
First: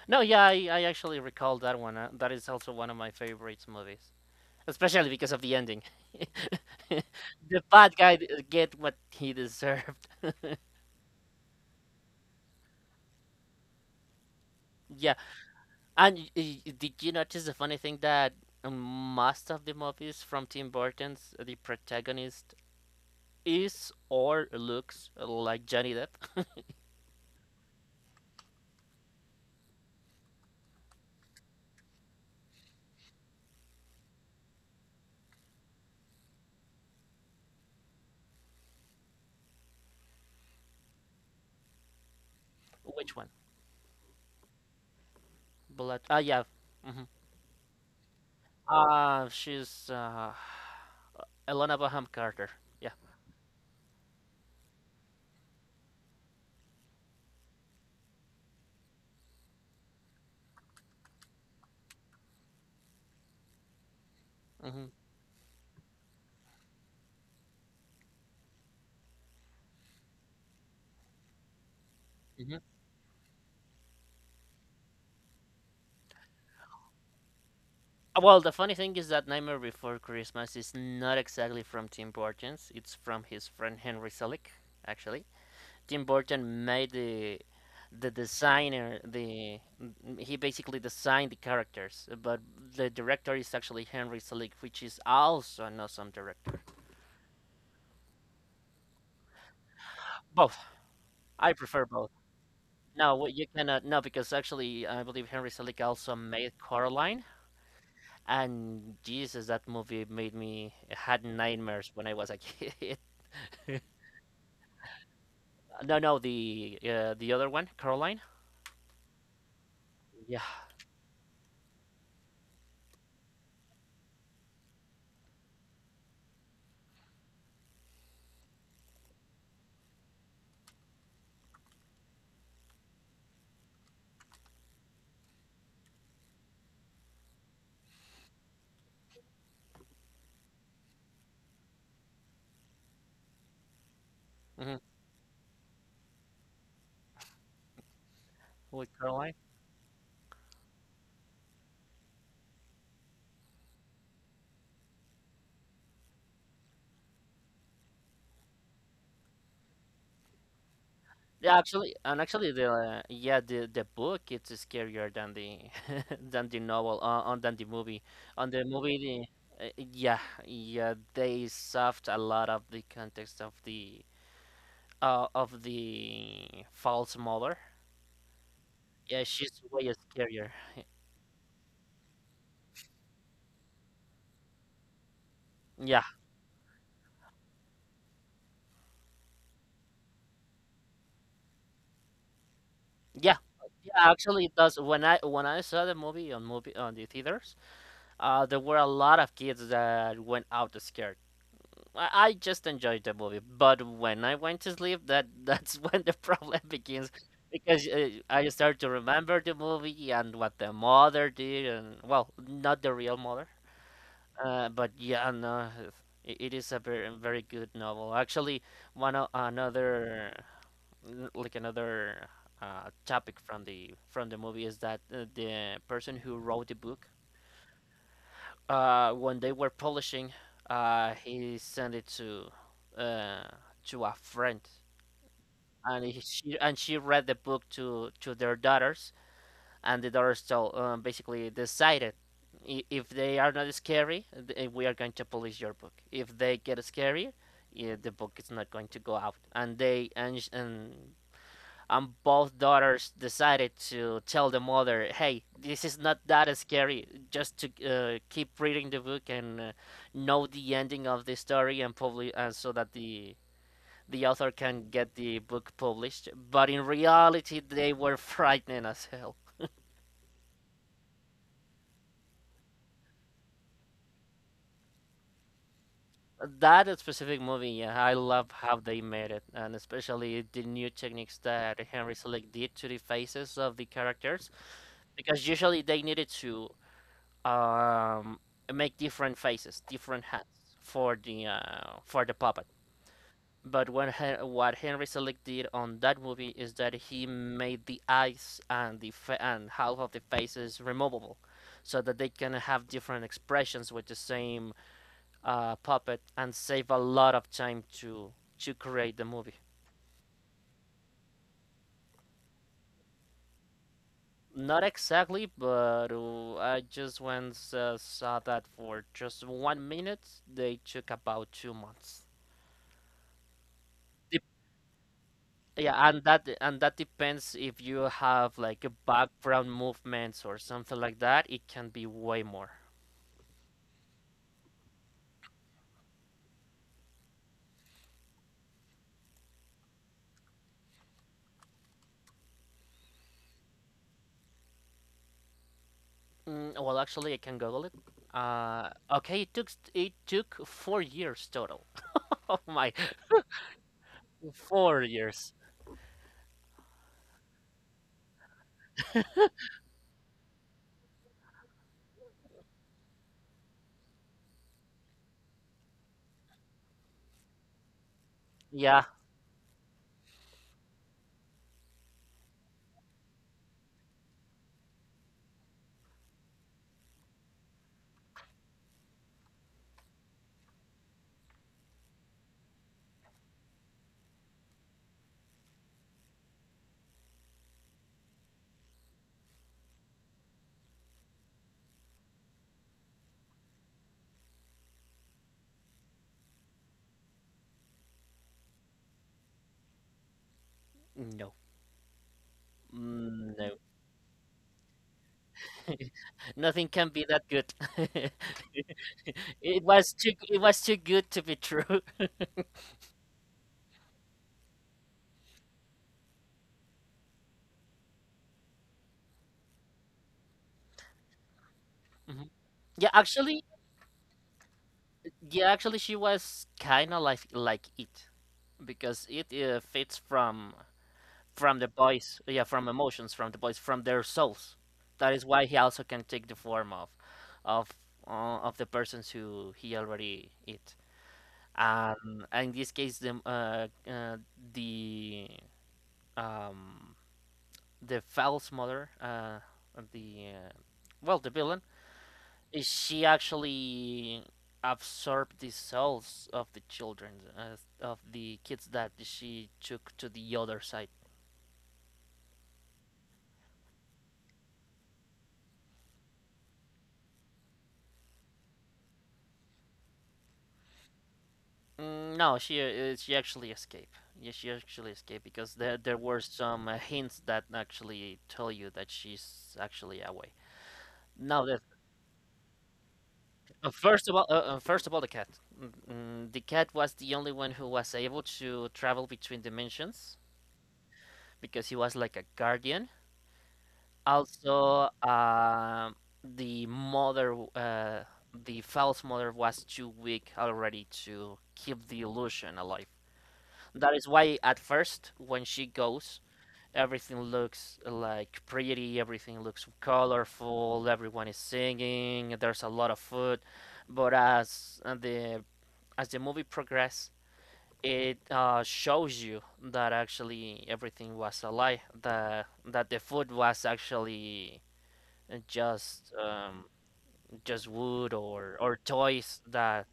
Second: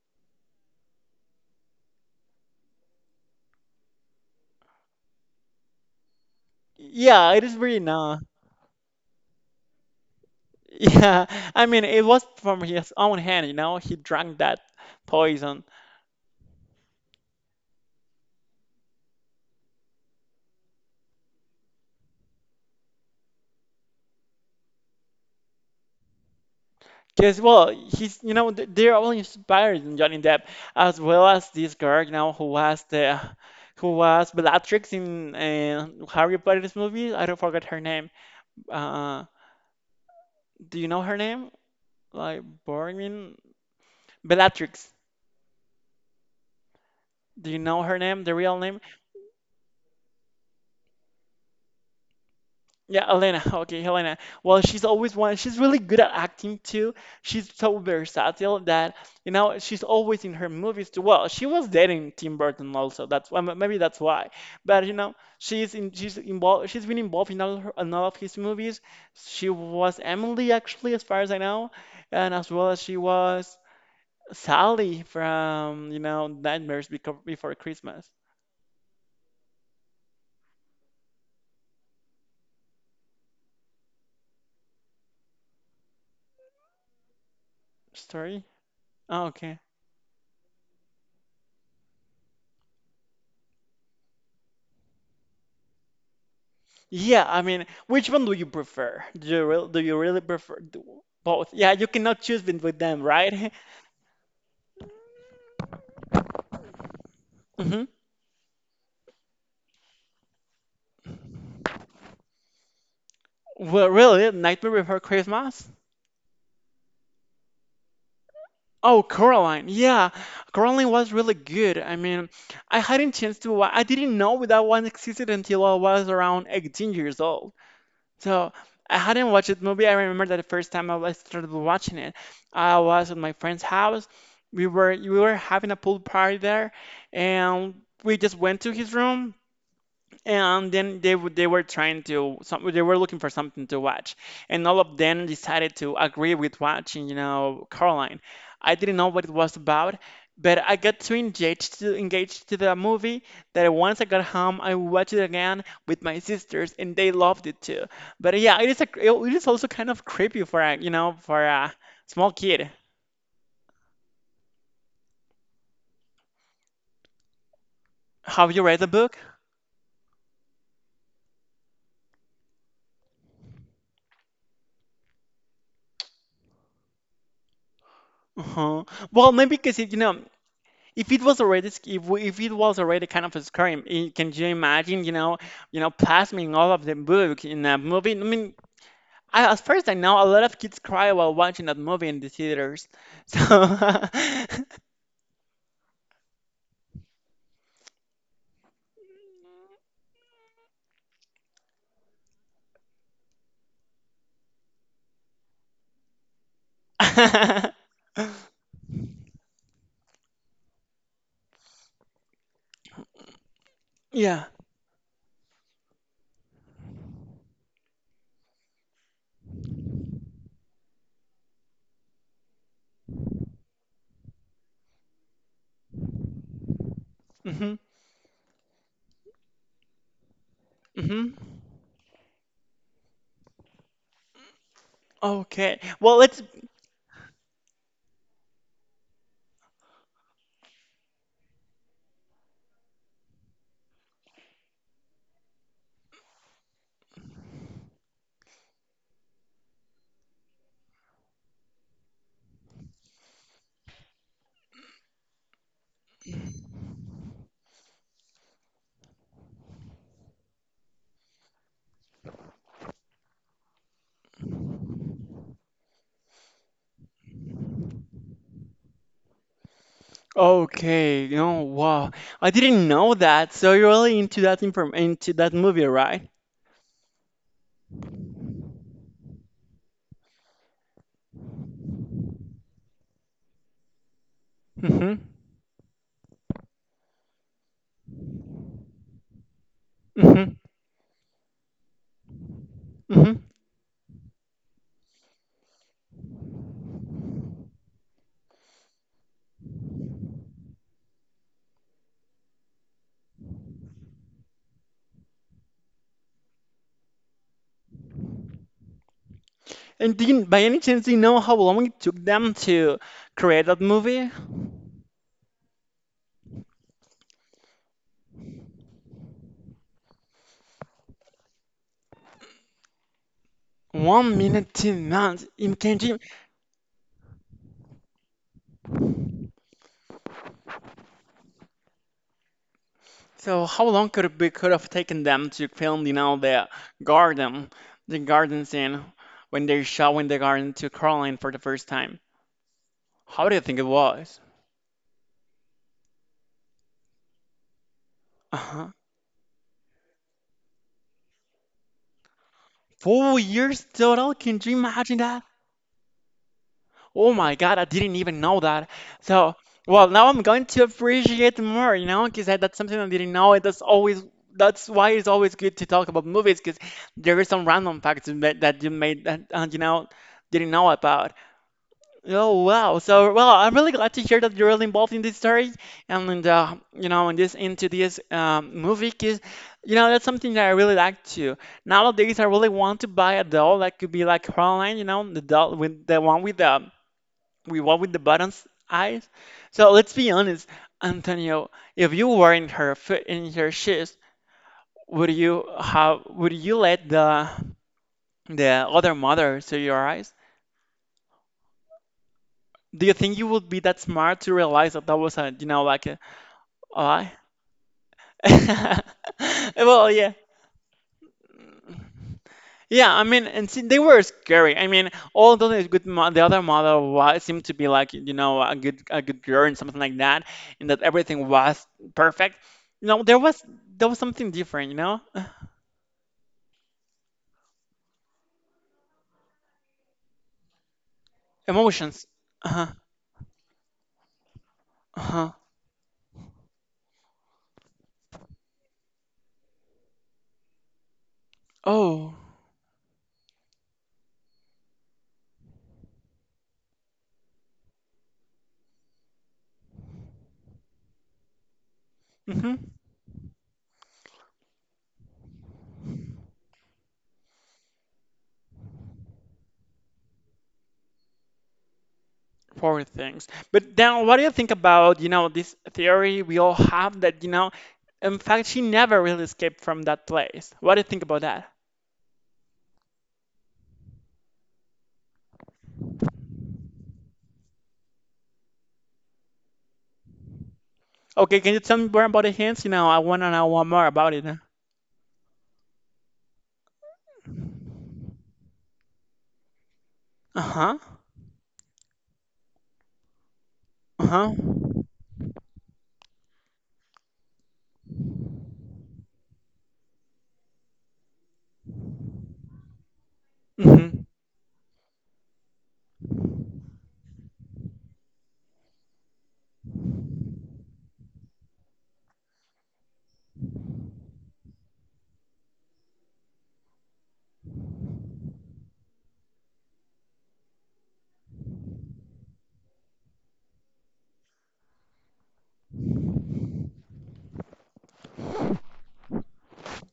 S2: No, yeah, I actually recall that one. That is also one of my favorite movies, especially because of the ending.
S1: Yeah, it is
S2: The
S1: really
S2: bad guy
S1: nice.
S2: get what he deserved.
S1: Yeah, I mean, it was from his own hand, you know, he drank that
S2: Yeah,
S1: poison.
S2: and did you notice the funny thing that most of the movies from Tim Burton's, the protagonist is or looks like Johnny Depp?
S1: Because, well, he's, you know, they're all inspired in Johnny Depp, as well as this girl, who was who was Bellatrix in Harry Potter's movie. I don't forget her name. Uh, do you know her name? Like,
S2: Which one?
S1: Boromir? Bellatrix.
S2: Blood. Ah, yeah. Hmm.
S1: Do you know her name, the real name?
S2: She's Elena Bonham Carter. Yeah.
S1: Yeah, Elena. Okay, Helena. Well, she's always one. She's really good at acting too. She's so versatile that she's always in her movies too. Well, she was dating Tim Burton also. That's why, maybe that's why. But
S2: Hmm.
S1: you know she's in she's involved. She's been involved in all, in all of his movies. She was Emily, actually, as far as I know, and as well as she was Sally from, Nightmares Before Christmas
S2: Well, the funny thing is that Nightmare Before Christmas is not exactly from Tim Burton's. It's from his friend Henry Selick, actually. Tim Burton made the
S1: story.
S2: designer
S1: Oh, okay.
S2: the he basically designed the characters, but the director is actually Henry Selick, which is also an awesome director.
S1: Yeah, I mean, which one do you prefer? Do you really prefer
S2: Both.
S1: both?
S2: I
S1: Yeah,
S2: prefer
S1: you
S2: both.
S1: cannot choose between them,
S2: No, what you
S1: right?
S2: cannot no because actually I believe Henry Selick also made Coraline.
S1: hmm
S2: And Jesus, that movie made me had nightmares when I was a kid.
S1: Well, really, Nightmare Before Christmas?
S2: No, no, the other one, Caroline.
S1: Oh, Coraline. Yeah,
S2: Yeah,
S1: Coraline was really good. I mean, I hadn't chance to wa I didn't know that one existed until I was around 18 years old. So I hadn't watched the movie. I remember that the first time started watching it, I was at my friend's house. We were having a pool party there, and we just went to his room, and then they were trying to some they were looking for something to watch, and
S2: hmm,
S1: all of them decided to agree with watching, you know, Caroline. I
S2: with
S1: didn't know what it
S2: Caroline.
S1: was about, but I got too engaged to the movie that once I got home, I watched it again with my sisters, and they loved it too. But yeah, it is also kind of creepy for a, for
S2: Yeah,
S1: a
S2: actually, and
S1: small
S2: actually,
S1: kid.
S2: the yeah, the book it's scarier than the than the novel, on than the movie. On
S1: Have you
S2: the
S1: read the
S2: movie,
S1: book?
S2: the, yeah, they soft a lot of the context of the false mother.
S1: Uh-huh.
S2: Yeah,
S1: Well,
S2: she's
S1: maybe because
S2: way
S1: it, you know,
S2: scarier.
S1: if it was already if, if it was already kind of a scream, can you imagine, you know,
S2: Yeah,
S1: plasming all of the book in a movie? I mean, I, as far as I know, a lot of kids cry while watching that movie in the theaters.
S2: yeah,
S1: So,
S2: yeah. Actually, it does. When I saw the movie on the theaters, there were a lot of kids that went out scared. I just enjoyed the movie, but when I went to sleep, that's when the problem begins because I start to remember the movie and what the mother did, and well, not the real mother,
S1: yeah.
S2: but yeah, no, it is a very good novel. Actually, one o- another n- like another topic from the movie is that the person who wrote the book
S1: hmm
S2: when they were polishing,
S1: hmm
S2: he sent it uh, to a friend,
S1: Okay.
S2: and
S1: Well,
S2: he,
S1: let's.
S2: she and she read the book to their daughters, and the daughters told basically decided, "I- "if they are not scary, we are going to polish your book. If they get scary, yeah, the book is not going to go out." And they and sh- and both daughters decided to tell the mother, "Hey, this is not that scary. Just to keep reading the book and know the ending of the story, and probably and so that the author can get the book published." But in reality, they were frightening as hell.
S1: Okay. You know, wow. I didn't know that. So you're really into that inform into that movie, right?
S2: That specific movie, yeah, I love how they made it, and especially the new techniques that Henry Selick did to the faces of the characters,
S1: hmm
S2: because usually they needed to um, make different faces, different
S1: hmm
S2: hats for the puppet.
S1: hmm
S2: But what Henry Selick did on that movie is that he made the eyes and half of the faces removable, so that they can have different expressions with the same puppet and save a lot of time to create the movie.
S1: And do you, by any chance, do you know how long it took them to create that movie?
S2: Not exactly, but I just once saw that for just one minute, they took about two months.
S1: One
S2: The
S1: minute, 2 months. In
S2: Yeah,
S1: Imagine.
S2: and that depends if you have like a background movements or something like that. It can be way more.
S1: So how long could it be could have taken them to film, you know, garden, the garden scene when they're showing the garden to Caroline for the first time? How do you think it was?
S2: Mm, well, actually, I can Google it. Uh,
S1: Uh-huh.
S2: okay, it took four years total. Oh my,
S1: 4 years total. Can you
S2: four
S1: imagine that?
S2: years.
S1: Oh my God, I didn't even know that. So, well, now I'm going to appreciate more, you know, because that's something I didn't know. And that's always, that's why it's always good to talk about movies, because there is some random facts that, that you
S2: Yeah,
S1: made that you know, didn't know about. Oh wow! So, well, I'm really glad to hear that you're really involved in this story and in the, you know, in this into this movie, because you know that's something that I really like too. Nowadays, I really want to buy a doll that could be like Caroline, you know, the doll with the, we walk with the buttons eyes. So let's be honest, Antonio. If you were in her shoes, would you have, would you let the other mother see your eyes?
S2: no,
S1: Do you think you
S2: mm,
S1: would
S2: no,
S1: be that smart to realize that that was a, you know, like a
S2: nothing can be
S1: lie?
S2: that good.
S1: Well, yeah.
S2: It was too good to be true.
S1: Yeah, I mean, and see, they were scary. I mean, although the the other model was, seemed to be like, you know, a good girl and something like that, and that everything was
S2: Mhm.
S1: perfect.
S2: Yeah,
S1: You know, there was,
S2: actually,
S1: there was something different. You know,
S2: yeah, actually, she was kind of like it because it fits from the
S1: emotions.
S2: boys, yeah,
S1: Uh
S2: from
S1: huh.
S2: emotions from the boys, from their souls.
S1: Uh
S2: That is
S1: huh.
S2: why he also can take the form of, of the persons who he already eat.
S1: Oh.
S2: And in this case, the um, the foul's mother, the well, the villain,
S1: Mm-hmm.
S2: she actually absorbed the souls of the children, of the kids that she took to the other side.
S1: Poor things. But then, what do you think about, you know, this theory we all have that, you know, in fact, she never really escaped from that place. What do you think about that?
S2: Mm, no, she actually escaped. Yeah, she actually escaped because there were some hints that actually tell you that she's actually away.
S1: Okay,
S2: Now,
S1: can
S2: the,
S1: you tell me more about the hints? You know, I wanna know one more
S2: first of
S1: about
S2: all,
S1: it. Uh
S2: the cat. The cat was the only one who was able to travel between dimensions
S1: huh.
S2: because he was like a guardian.
S1: Uh-huh.
S2: Also, the mother, the false mother, was too weak already to keep the illusion alive. That is
S1: hmm
S2: why at first, when she goes, everything looks like pretty, everything looks colorful, everyone is singing, there's a lot of food. But as the movie progresses, it shows you that actually everything was a lie. That the food was actually just um, just wood or toys, that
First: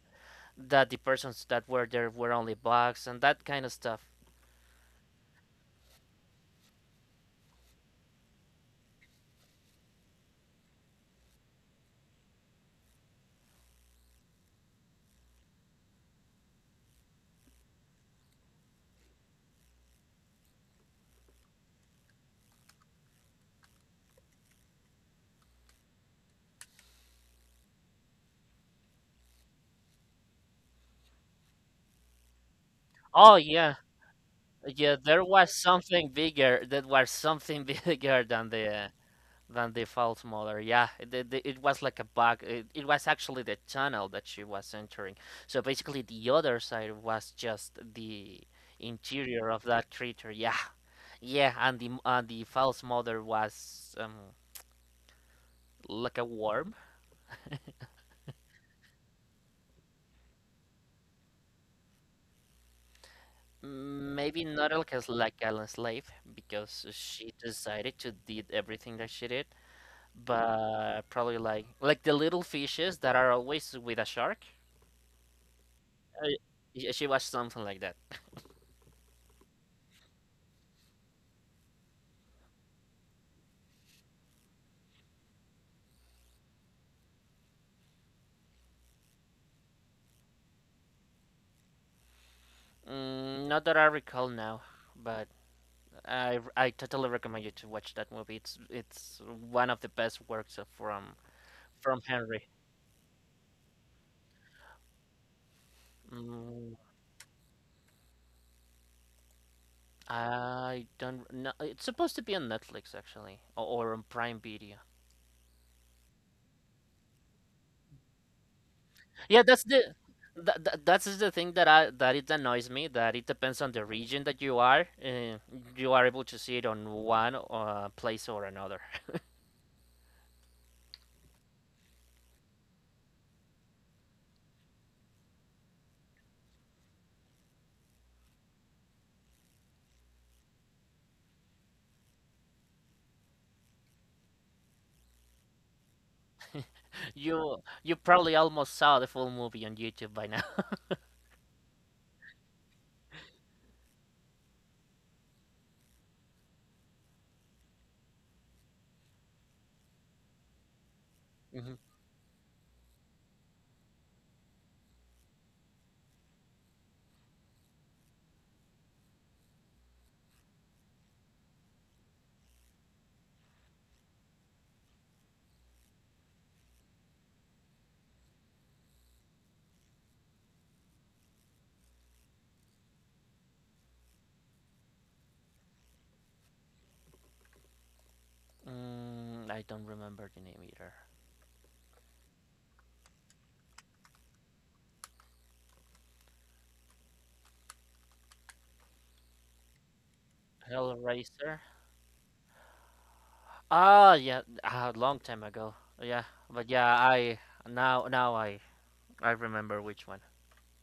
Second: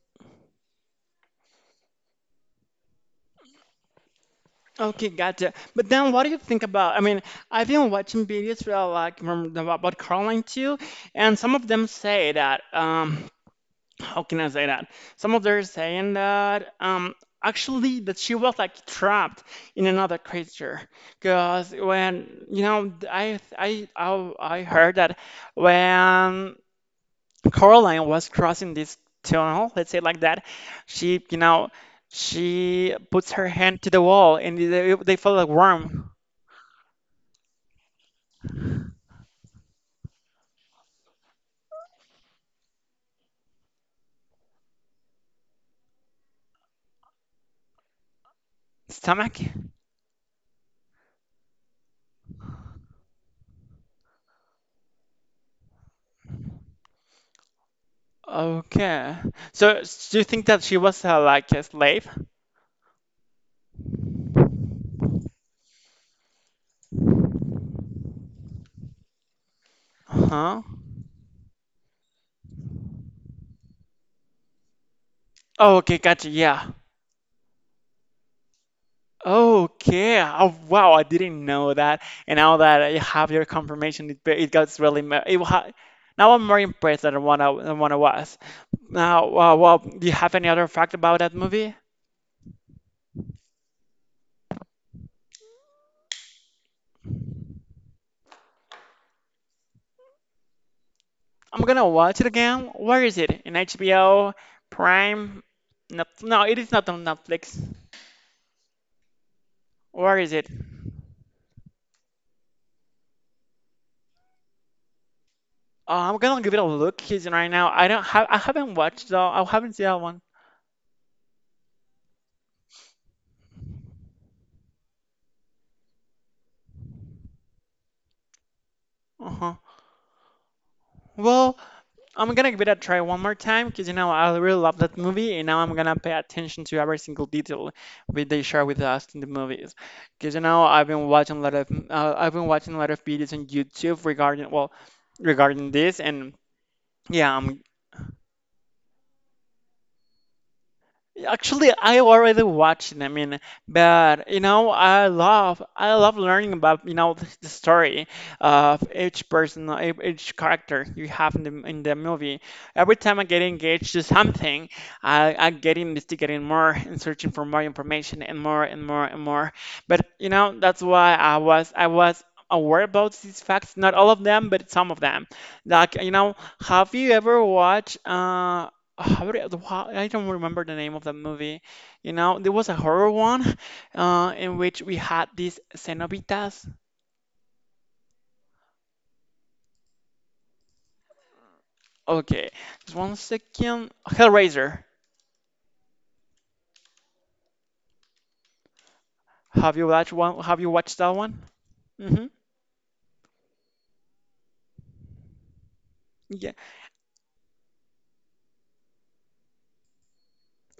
S2: the persons that were there were only bugs and that kind of stuff.
S1: Okay, gotcha. But then what do you think about? I mean, I've been watching videos for like about Caroline too, and some of them say that how can I say that? Some of them are saying that actually that she was like trapped in another creature, because when, you know, I heard that when Caroline was crossing this tunnel, let's say like that, she, you know, she puts
S2: Oh
S1: her
S2: yeah,
S1: hand to the wall and
S2: yeah,
S1: they
S2: there
S1: felt like
S2: was something
S1: warm,
S2: bigger. There was something bigger than the false mother. Yeah, it was like a bug. It was actually the tunnel that she was entering. So basically, the other side was just the
S1: stomach.
S2: interior of that creature. Yeah, yeah, and the false mother was like a worm.
S1: Okay. So do you think that she was like a slave?
S2: Maybe not like, as like a slave because she decided to did everything that she did,
S1: Huh?
S2: but probably like the little fishes that are always with a shark.
S1: Oh, okay,
S2: Uh,
S1: gotcha. Yeah.
S2: she was something like that.
S1: Okay. Oh, wow. I didn't know that. And now that I have your confirmation, it gets really. It, now I'm more impressed than what I was. Now, well, do you have any other fact about that movie?
S2: Mm, not that I recall now, but I totally recommend you to watch that movie. It's one of the best works
S1: I'm gonna
S2: from
S1: watch it
S2: Henry.
S1: again. Where is it? In HBO, Prime? No, no, it is
S2: Mm,
S1: not on Netflix. Where is it?
S2: I don't know. It's supposed to be on Netflix actually, or on Prime Video.
S1: I'm gonna give it a look, because right now I don't have, I haven't watched, though.
S2: Yeah,
S1: I haven't seen that one.
S2: that's the thing that I that it annoys me, that it depends on the region that you are. You are able to see it on one place or another.
S1: Uh-huh. Well, I'm gonna give it a try one more time, because you know I really love that movie, and now I'm gonna pay attention to every single detail that they share with us in the movies. Because you know I've been watching a lot of, I've been watching a lot of videos on YouTube regarding, well, regarding this, and yeah, I'm.
S2: You probably almost saw the full movie on YouTube by now.
S1: Actually, I already watched it. I mean, but you know, I love, I love learning about, you know, the story of each person, each character you have in the,
S2: hmm
S1: in the movie. Every time I get engaged to something, I get investigating more and searching for more information and more and more and more. But you know, that's why I was aware about these facts. Not all of them, but some of them. Like, you know, have you ever watched uh, ah, I don't remember the name of the movie. You know, there was a horror one, in which we had these cenobitas.
S2: Mm, I don't remember the name either.
S1: Okay, just 1 second. Hellraiser. Have you watched one? Have you watched that one?
S2: Hellraiser.
S1: Mm-hmm.
S2: Ah, yeah, a long time ago. Yeah,
S1: Yeah.
S2: but yeah, I now now I remember which one.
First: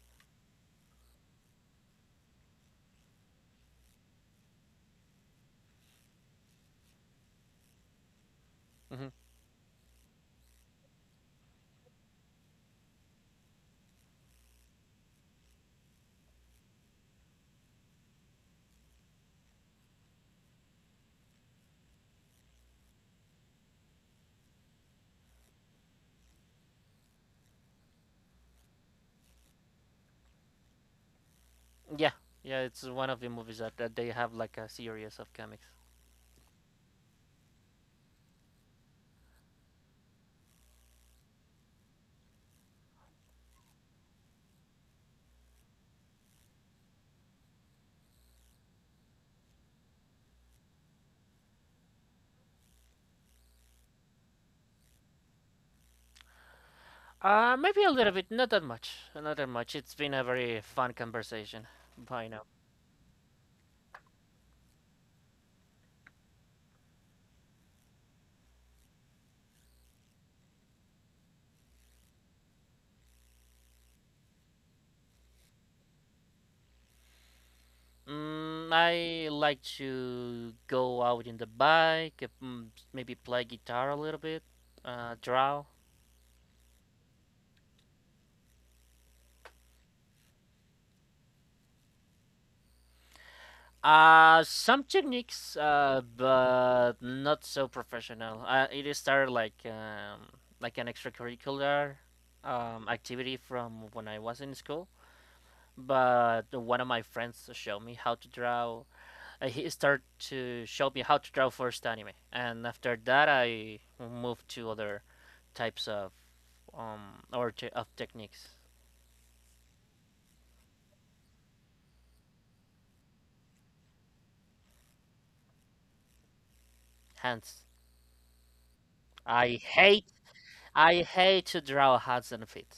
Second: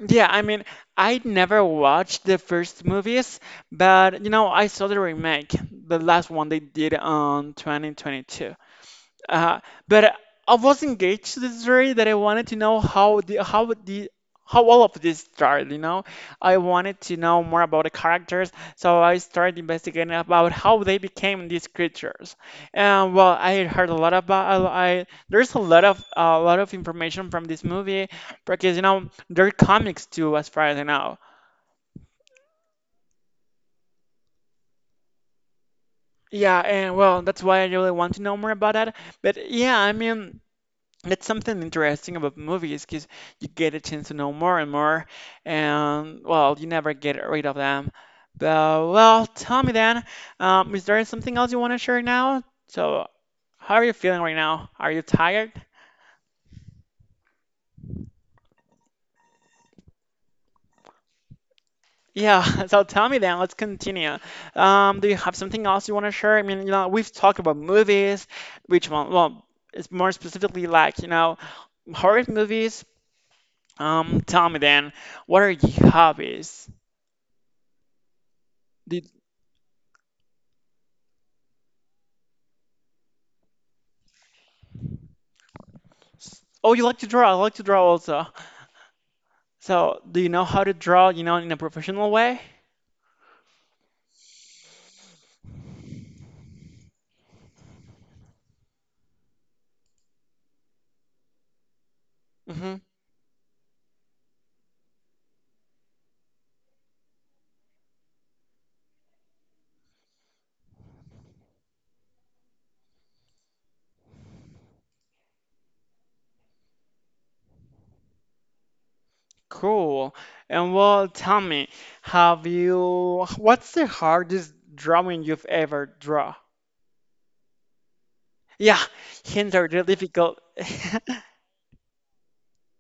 S1: Yeah, I mean, I never watched the first movies, but you know, I saw the remake, the last one they did on 2022.
S2: Hmm.
S1: Uh, but I was engaged to the story that I wanted to know how the, how all of this started, you know. I wanted to know more about the characters, so I started investigating about how they became these creatures. And well, I heard a lot about, I there's a lot of, information from this movie, because you know there are comics too, as far as I know.
S2: Yeah, yeah, it's one of the movies that, that they have like a series of comics.
S1: Yeah, and well, that's why I really want to know more about that. But yeah, I mean. That's something interesting about movies because you get a chance to know more and more, and well, you never get rid of them. But well, tell me then, is there something else you want to share now? So, how are you feeling right now? Are you tired?
S2: Maybe a little bit, not that much, not that much. It's been a very fun conversation by
S1: Yeah,
S2: now.
S1: so tell me then, let's continue. Do you have something else you want to share? I mean, you know, we've talked about movies, which one? Well, it's more specifically like, you know, horror movies. Tell me then, what are your hobbies?
S2: Mm,
S1: Do,
S2: I like to go out in the bike, maybe play guitar a little bit, draw.
S1: Oh, you like to draw? I like to draw also. So, do you know how to draw, you know, in a professional way?
S2: Some techniques, but not so professional. It is started like an extracurricular
S1: Hmm
S2: activity from when I was in school. But one of my friends showed me how to draw, he started to show me how to draw first anime, and after that I moved to other types of of techniques.
S1: Cool. And well, tell me, have you, what's the hardest drawing you've ever draw?
S2: Hands.
S1: Yeah, hints
S2: I
S1: are really
S2: hate
S1: difficult.
S2: I hate to draw hands and feet.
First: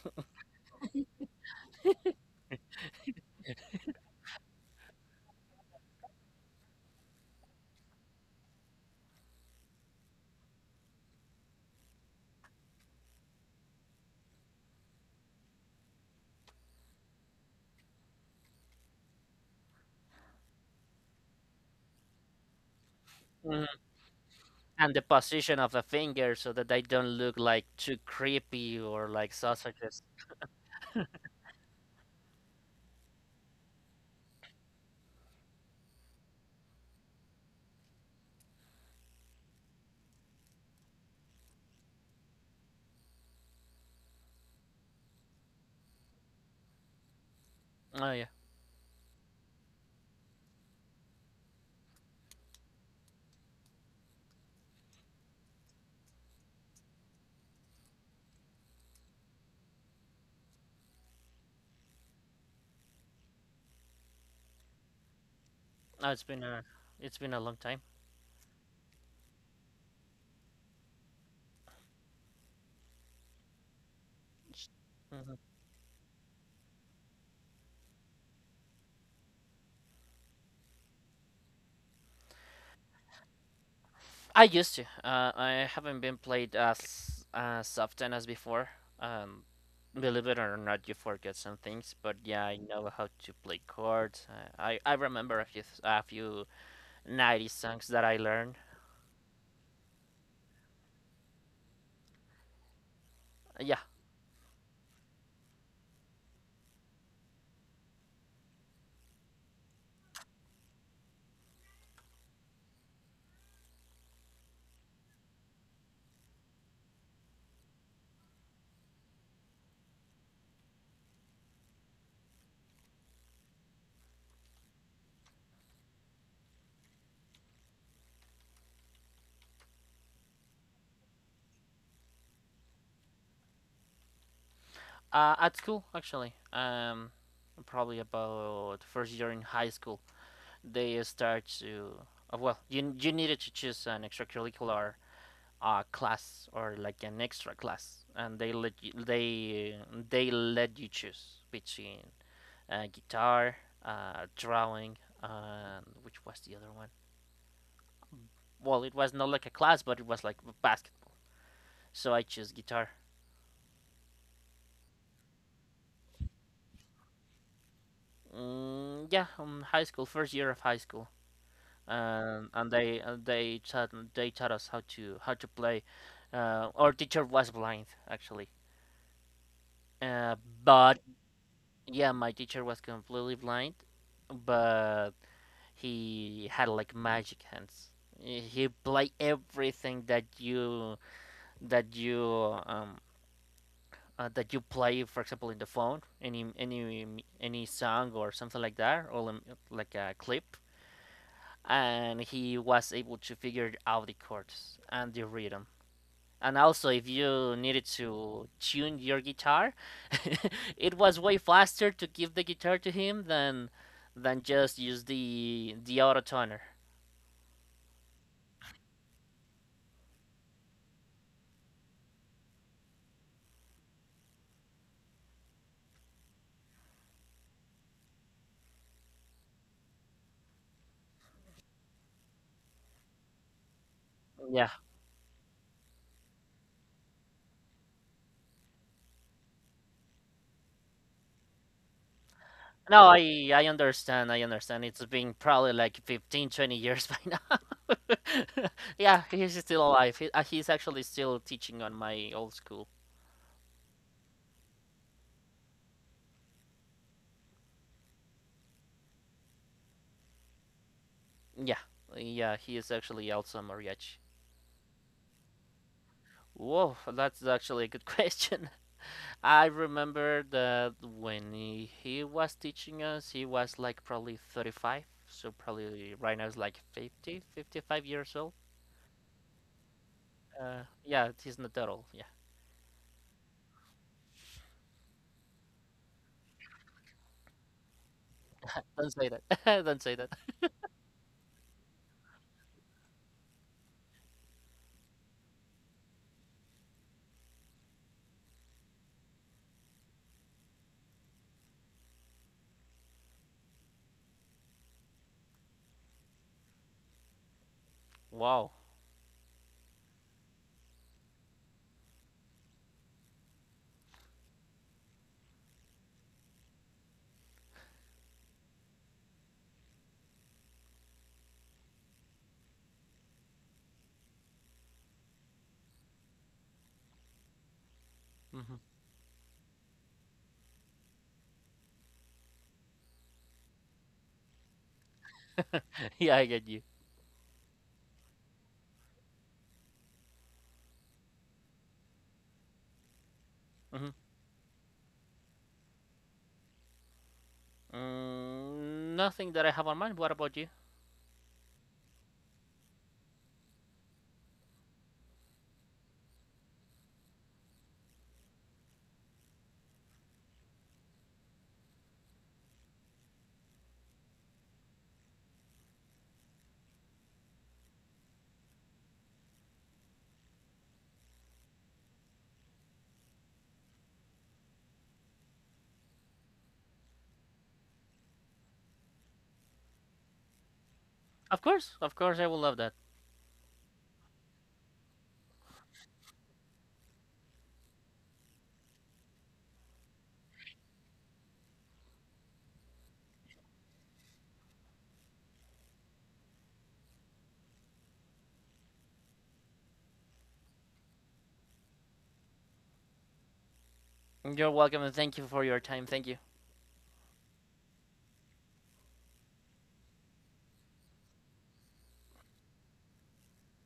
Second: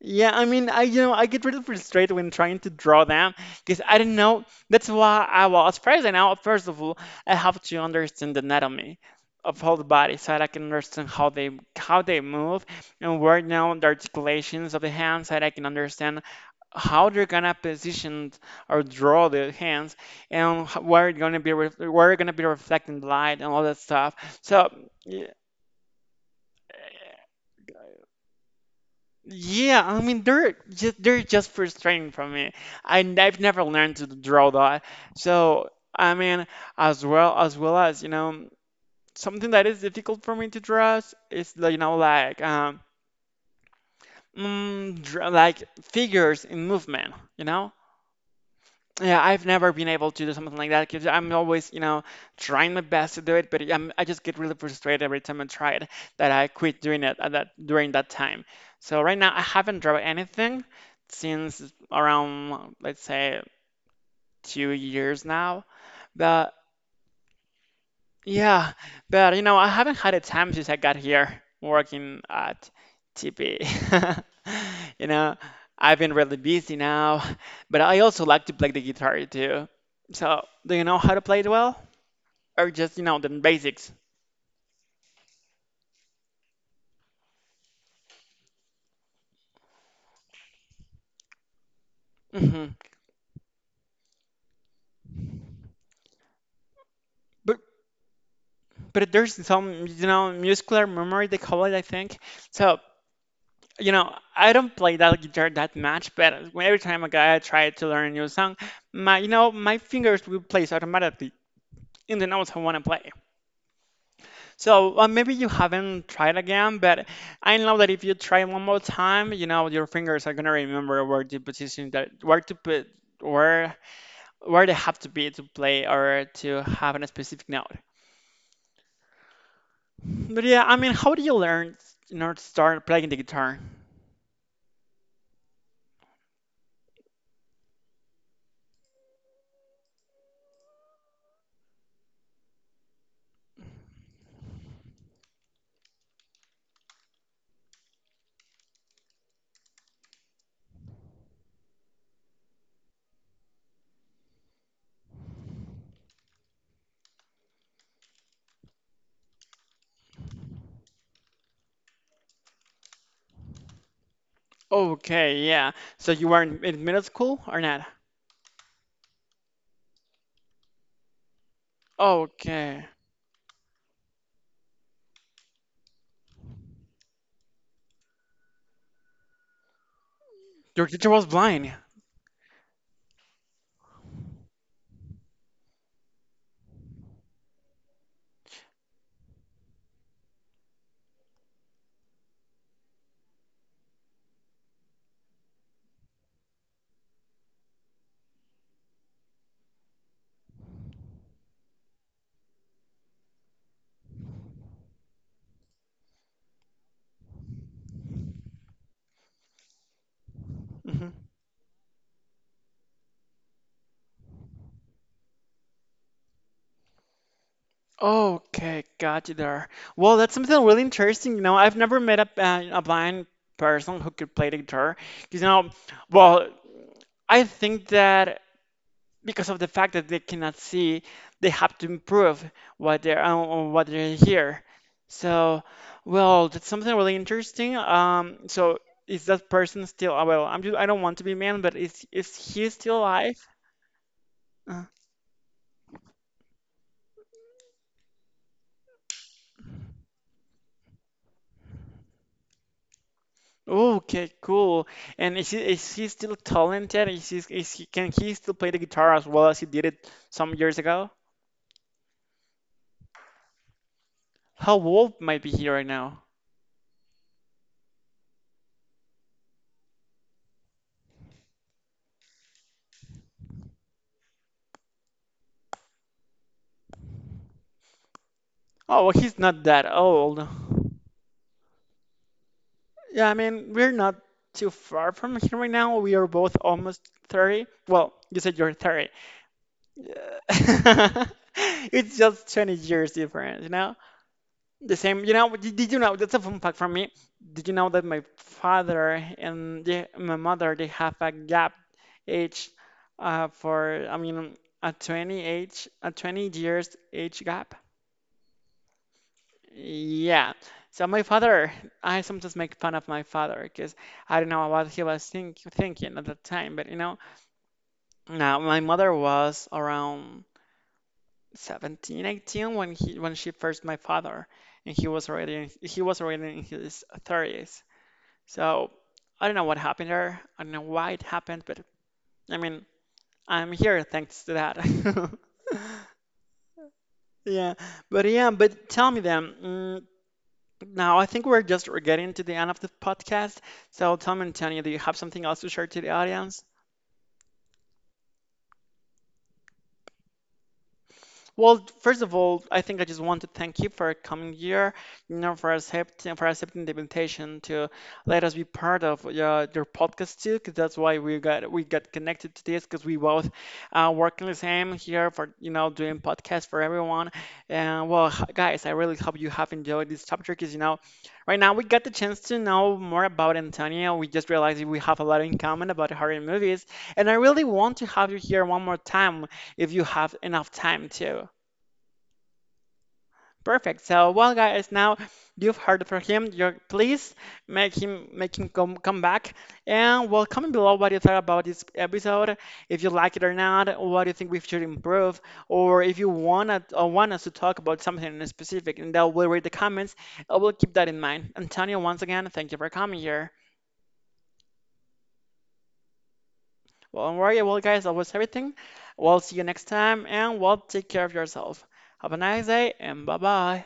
S1: Yeah, I mean, I get really frustrated when trying to draw them because I don't know. That's why I was first. And now, first of all, I have to understand the anatomy of all the body so that I can understand how they move and where now the articulations of the hands so that I can understand how they're gonna position or draw the hands and where it's gonna be where it's gonna be reflecting light and all
S2: Mhm.
S1: that stuff. So.
S2: And the
S1: yeah,
S2: position of the finger so that they don't look like too creepy or like
S1: Yeah, I
S2: sausages.
S1: mean they're just frustrating for me. I've never learned to draw that. So I mean, as well as well as you know, something that is difficult for me to draw is, like, you know like dra like figures in movement. You know,
S2: Oh yeah,
S1: yeah, I've never been able to do something like that because I'm always, you know, trying my best to do it, but I just get really frustrated every time I try it that I quit doing it at that during that time. So right now I haven't drawn anything since around, let's say, two years now.
S2: oh,
S1: But
S2: it's been a long time.
S1: yeah, but you know, I haven't had a time since I got here working at TP. You
S2: Mhm.
S1: know, I've been really busy now, but I also like to play the guitar too. So, do you know how to play it well? Or just, you know, the basics?
S2: I used to. I haven't been played as often as before. Um, believe it or not, you forget some things. But yeah, I
S1: Hmm
S2: know how to play chords. I remember a few '90s
S1: But
S2: songs that I learned.
S1: but there's some, you know, muscular memory they call it, I think. So,
S2: Yeah,
S1: you know, I don't play that guitar that much, but every time I try to learn a new song, my, you know, my fingers will place automatically in the notes I want to play. So maybe you haven't tried again, but I know that if you try one more time, you know your fingers are gonna remember where the position that where to put where where they have to be to play or to have a specific note. But yeah, I mean, how do you learn in order to start playing the guitar?
S2: at school actually. Probably about first year in high school, they start to. Well, you needed to choose an extracurricular a class or like an extra class, and they let you choose between guitar, drawing, and which was the other one. Well, it was not like a class, but it was like basketball. So I chose guitar.
S1: Okay, yeah. So you were in middle school or not?
S2: Mm, yeah, high school, first year of high school, and
S1: Okay,
S2: they taught us how to play. Our teacher was blind actually, uh,
S1: your
S2: but
S1: teacher was blind.
S2: yeah, my teacher was completely blind, but he had like magic hands. He played everything that you that you play, for example, in the phone, any song or something like that, or like a clip, and he was able to figure out the chords and the rhythm. And also, if you needed to tune your guitar, it was way faster to give the guitar to him than just use the auto toner.
S1: Okay, got you there. Well, that's something really interesting. You know, I've never met a blind person who could play the guitar. 'Cause, you know, well, I think that because of the fact that they cannot see, they have to improve what they're on what they hear.
S2: Yeah.
S1: So, well, that's something really interesting. So is that person still, well, I'm just, I don't want to be mean, but is he still
S2: No,
S1: alive?
S2: I understand. I
S1: Uh,
S2: understand. It's been probably like 15, 20 years by now. Yeah, he's still alive. He, he's actually still teaching on my old school.
S1: Oh, okay, cool. And is he still talented? Is he can he still play the guitar as well as he did it some years ago?
S2: Yeah, yeah, he is actually also mariachi.
S1: How old might be he right now?
S2: Whoa, that's actually a good question. I remember that when he was teaching us, he was like probably 35, so probably right now is like 50, 55 years old.
S1: Oh, well, he's not that old.
S2: Yeah, he's not that old. Yeah,
S1: Yeah, I mean, we're not too far from here right now. We are both almost 30. Well, you said you're 30.
S2: don't say that. Don't say that.
S1: It's just 20 years difference, you The same, you know, did you know, that's a fun fact for me. Did you know that my father my mother, they have a gap age I mean, a 20 years age gap?
S2: Wow.
S1: Yeah. So my father, I sometimes make fun of my father because I don't know what he was thinking at that time, but you know, now my mother was around 17, 18 when she first met my father, and he was already in his 30s.
S2: Mhm.
S1: So I don't know what happened there. I don't know why it happened, but I mean, I'm here thanks to that.
S2: Yeah, I get you.
S1: Yeah, but tell me then. Now I think we're getting to the end of the podcast.
S2: Hmm.
S1: So tell me, Antonio, do you have something else to share to the audience?
S2: Nothing that I have on mind. What about you?
S1: Well, first of all, I think I just want to thank you for coming here, you know, for accepting the invitation to let us be part of your podcast too, because that's why we got connected to this, because we both working the same here for you know doing podcasts for everyone. And well, guys, I really hope you have enjoyed this chapter, because you know, right now we got the chance to know more about Antonia. We just realized we have a lot in common about horror movies, and I really want to have you here one more time if you have enough time too.
S2: Of course, I will love that.
S1: Perfect. So, well, guys, now you've heard from him. You please make him come back, and well, comment below what you thought about this episode. If you like it or not, what you think we should improve, or if you wanna or want us to talk about something in specific, and that we'll read the comments. I will keep that in mind. Antonio, once again, thank you for coming here.
S2: You're welcome, and thank you for your time. Thank you.
S1: Well, don't worry. Well, guys, that was everything. We'll see you next time, and well, take care of yourself. Have a nice day, and bye bye.